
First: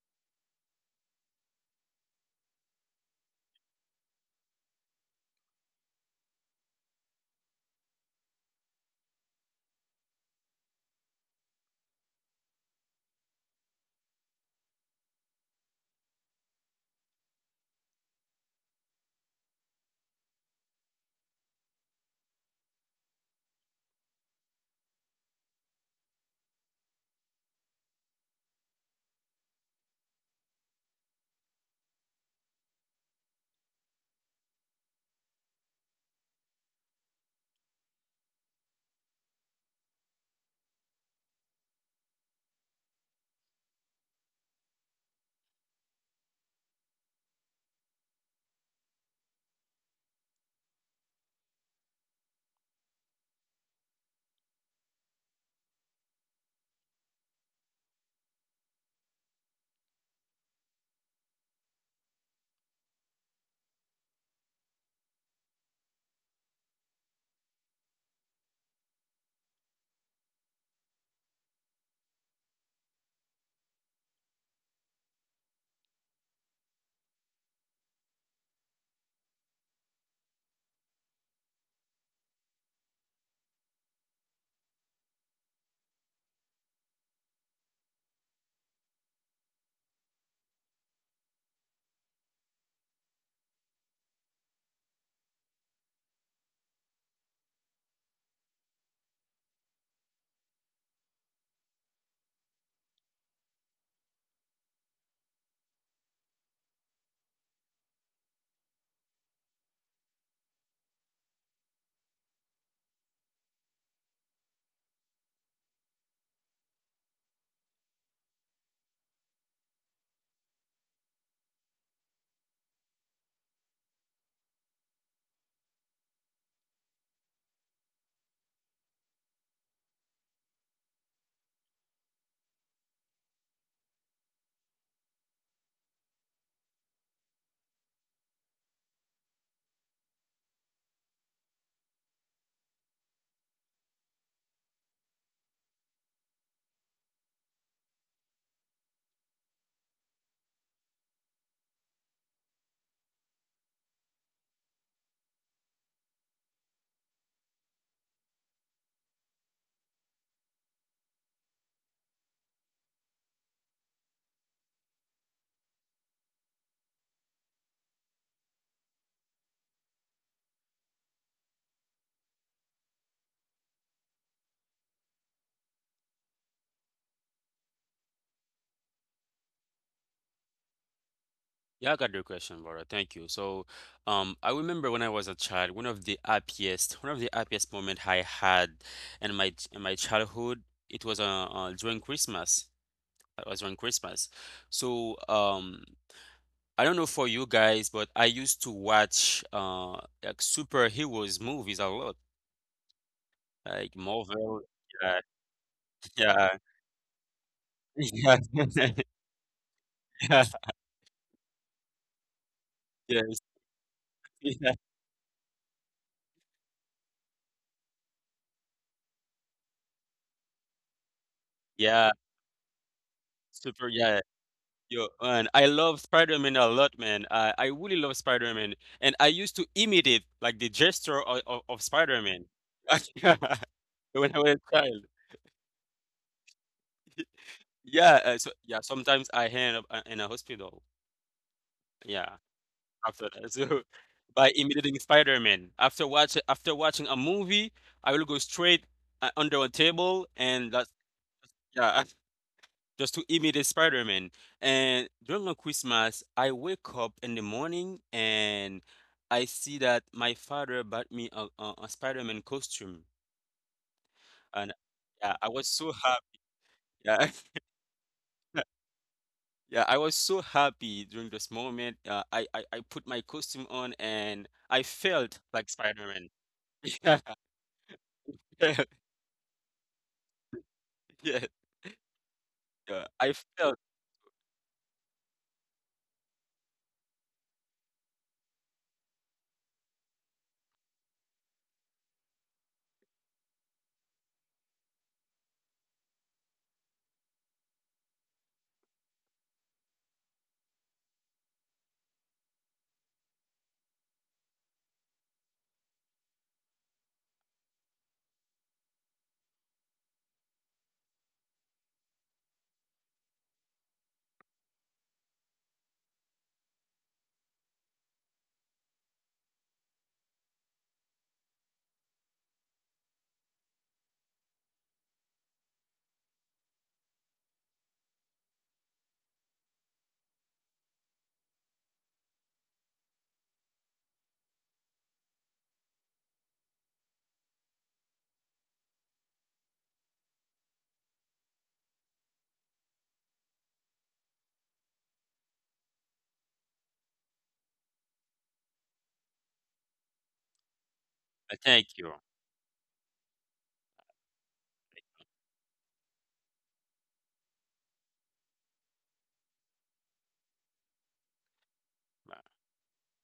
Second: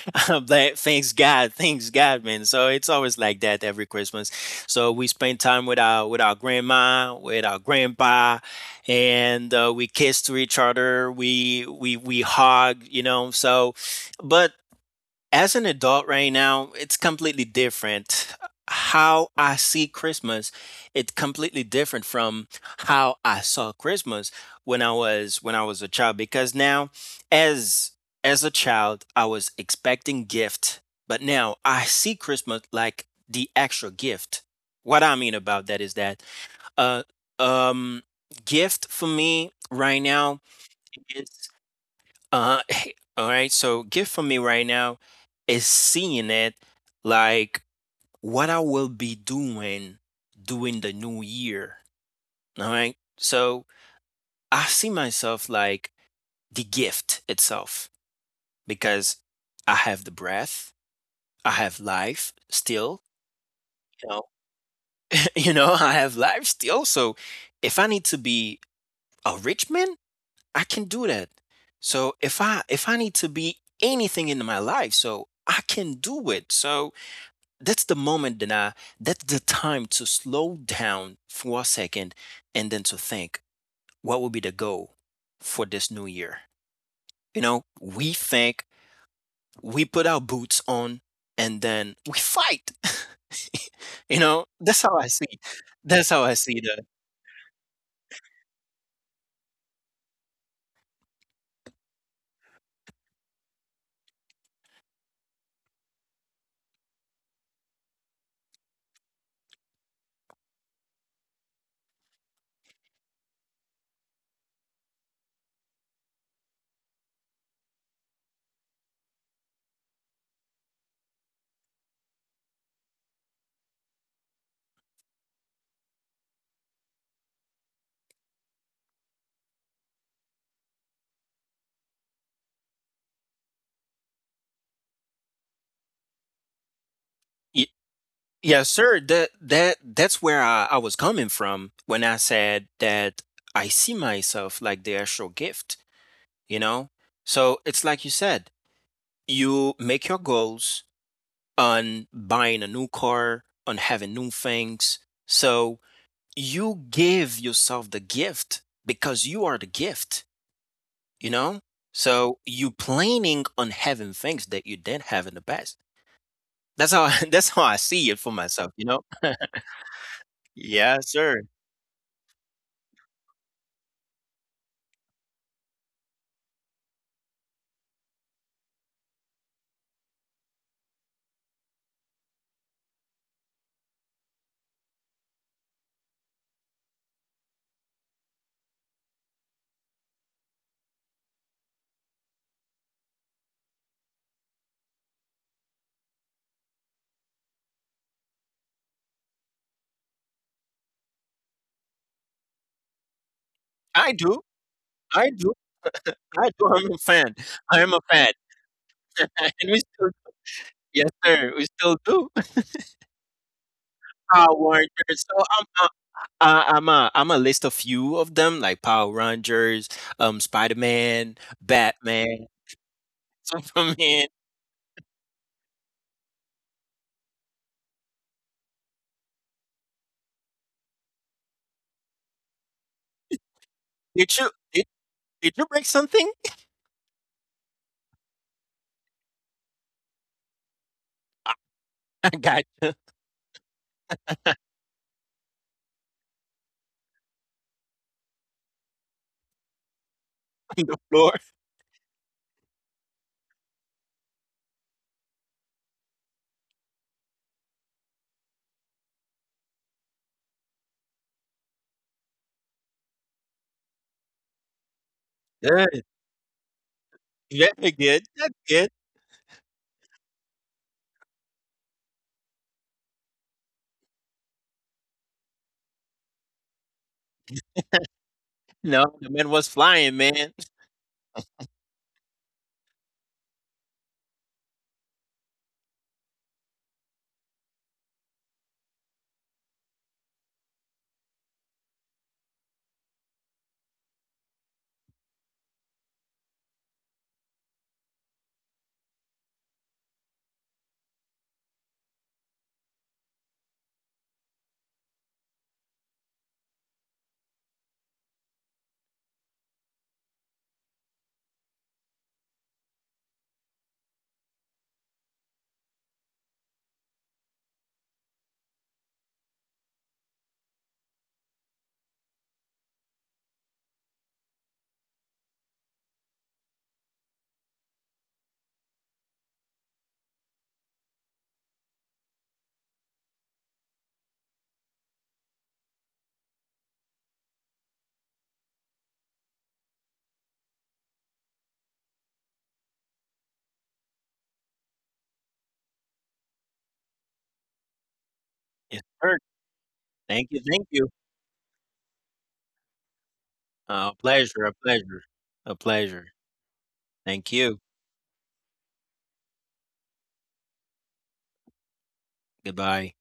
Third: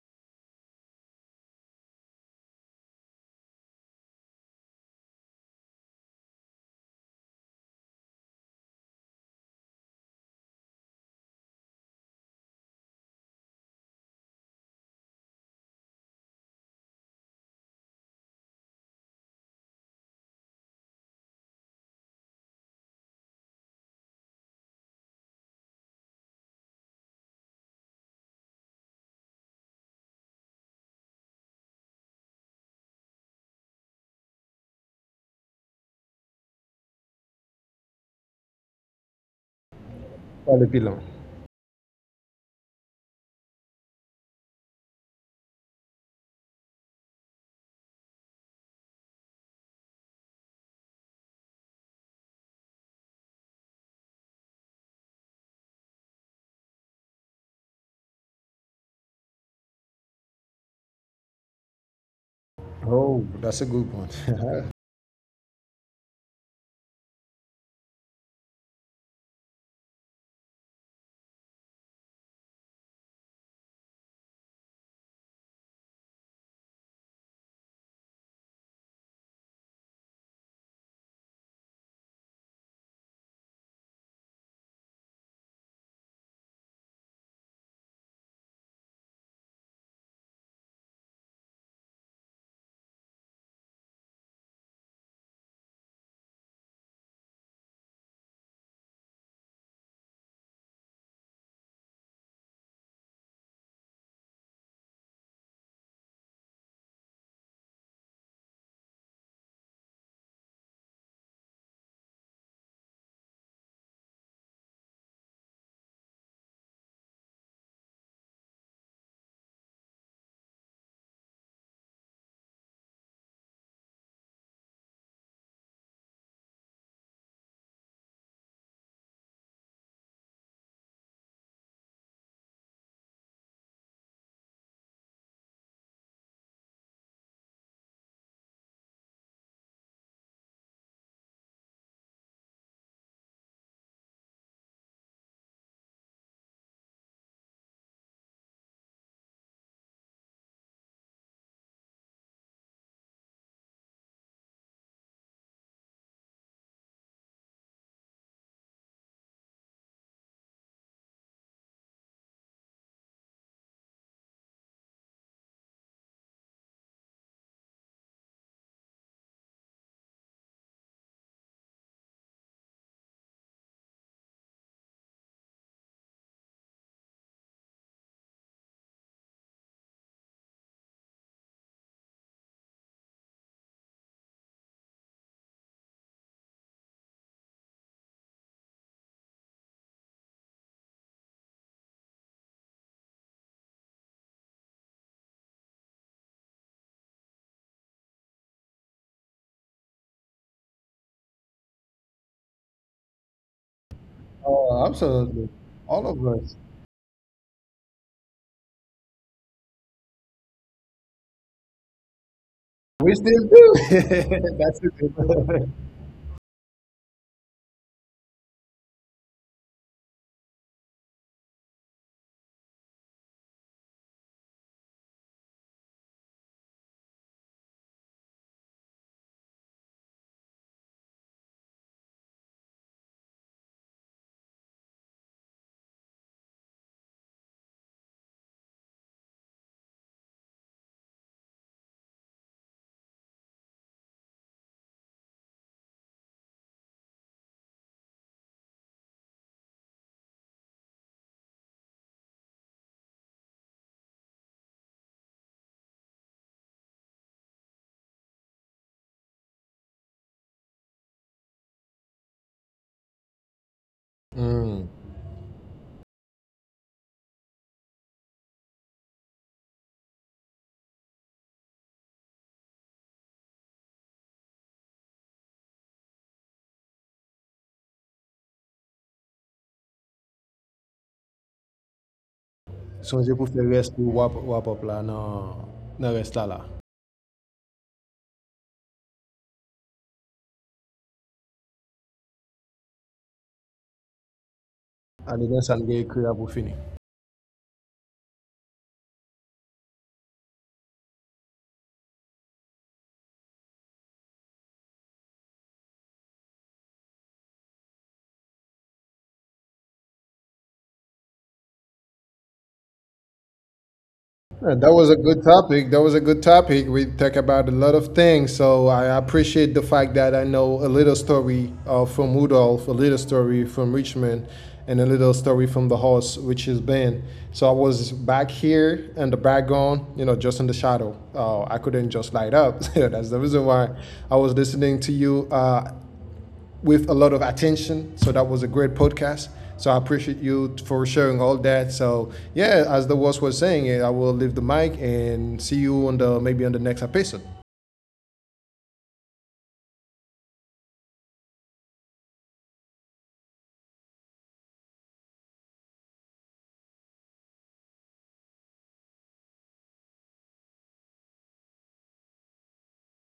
But thanks God, thanks God, man. So it's always like that every Christmas. So we spend time with our, with our grandma, with our grandpa, and uh, we kiss to each other. We we we hug, you know. So, but as an adult right now, it's completely different. How I see Christmas, it's completely different from how I saw Christmas when I was when I was a child, because now, as as a child, I was expecting gift, but now I see Christmas like the actual gift. What I mean about that is that, uh um gift for me right now
Probably be.
is, uh, hey, all right. So, gift for me right now is seeing it, like, what I will be doing during the new year. All right. So, I see myself like the gift itself, because I have the breath, I have life still,
Oh, that's a good
you know,
point.
you know, I have life still. So, if I need to be a rich man, I can do that. So, if I if I need to be anything in my life, so I can do it. So, That's the moment that I, that's the time to slow down for a second and then to think, what will be the goal for this new year? You know, we think, we put our boots on, and then we fight. You know, that's how I see. That's how I see that. Yes, sir. That that that's where I, I was coming from when I said that I see myself like the actual gift, you know? So it's like you said, you make your goals on buying a new car, on having new things. So you give yourself the gift, because you are the gift, you know? So you planning on having things that you didn't have in the past. That's how that's how I see it for myself, you know? Yes, sir.
Yeah, I got your question, brother. Thank you. So, um, I remember when I was a child, one of the happiest, one of the happiest moment I had in my ch- in my childhood, it was uh, uh during Christmas. It was during Christmas. So, um, I don't know for you guys, but I used to watch uh like superheroes movies a lot, like
I do.
Marvel.
Oh,
Yeah,
I
absolutely.
do.
All of
yeah,
I
us.
do. I'm a fan. I am a fan.
yeah, yeah,
And we still, yes, sir. We still do.
We
yes,
still do.
Power
yeah,
That's a good
Rangers. So I'm,
point.
uh, uh, I'm a, I'm a list a few of them, like Power Rangers, um, Spider Man,
yeah,
Batman,
super, yeah.
Superman.
Yo, man, I love Spider-Man a lot, man. I, I really love Spider-Man, and I used to imitate like the gesture of, of, of Spider-Man when I
Did you,
was a
did,
child.
did you break something?
Yeah, uh, so yeah, sometimes I end up uh, in a hospital.
I
Yeah,
got you,
after that, so by imitating Spider-Man. After watch after watching a movie, I will go straight uh, under a table, and that's,
Lord.
yeah. Just to imitate Spider-Man. And during the Christmas, I wake up in the morning and I see that my father bought me a, a, a Spider-Man costume, and
Mm.
yeah, I was so
Good.
happy. Yeah,
Very good. That's good.
yeah, I was so happy during this moment. Uh, I, I I put my costume on and I felt like Spider-Man. Yeah,
No, the man was flying, man.
yeah, yeah. I
Sonje pou fè
felt.
res pou wap, wap up la nan, nan resta la. Ane gen san gen kre pou fini. Uh, That was a good topic. That was a good topic. We talk about a lot of things. So I appreciate the fact that I know a little story uh, from Rudolph, a little story from Richmond, and a little story from the horse, which is Ben. So I was back here in the background, you know, just in the shadow. Uh, I couldn't just light up. That's the reason why I was listening to you. Uh, with a lot of attention. So that was a great podcast. So I appreciate you for sharing all that. So yeah, as the boss was saying, I will leave the mic and see you on the maybe on the next episode.
Yes, sir. Thank you, thank you.
uh, Thank you.
Uh, pleasure, a pleasure, a pleasure. Thank you.
Yeah.
Goodbye.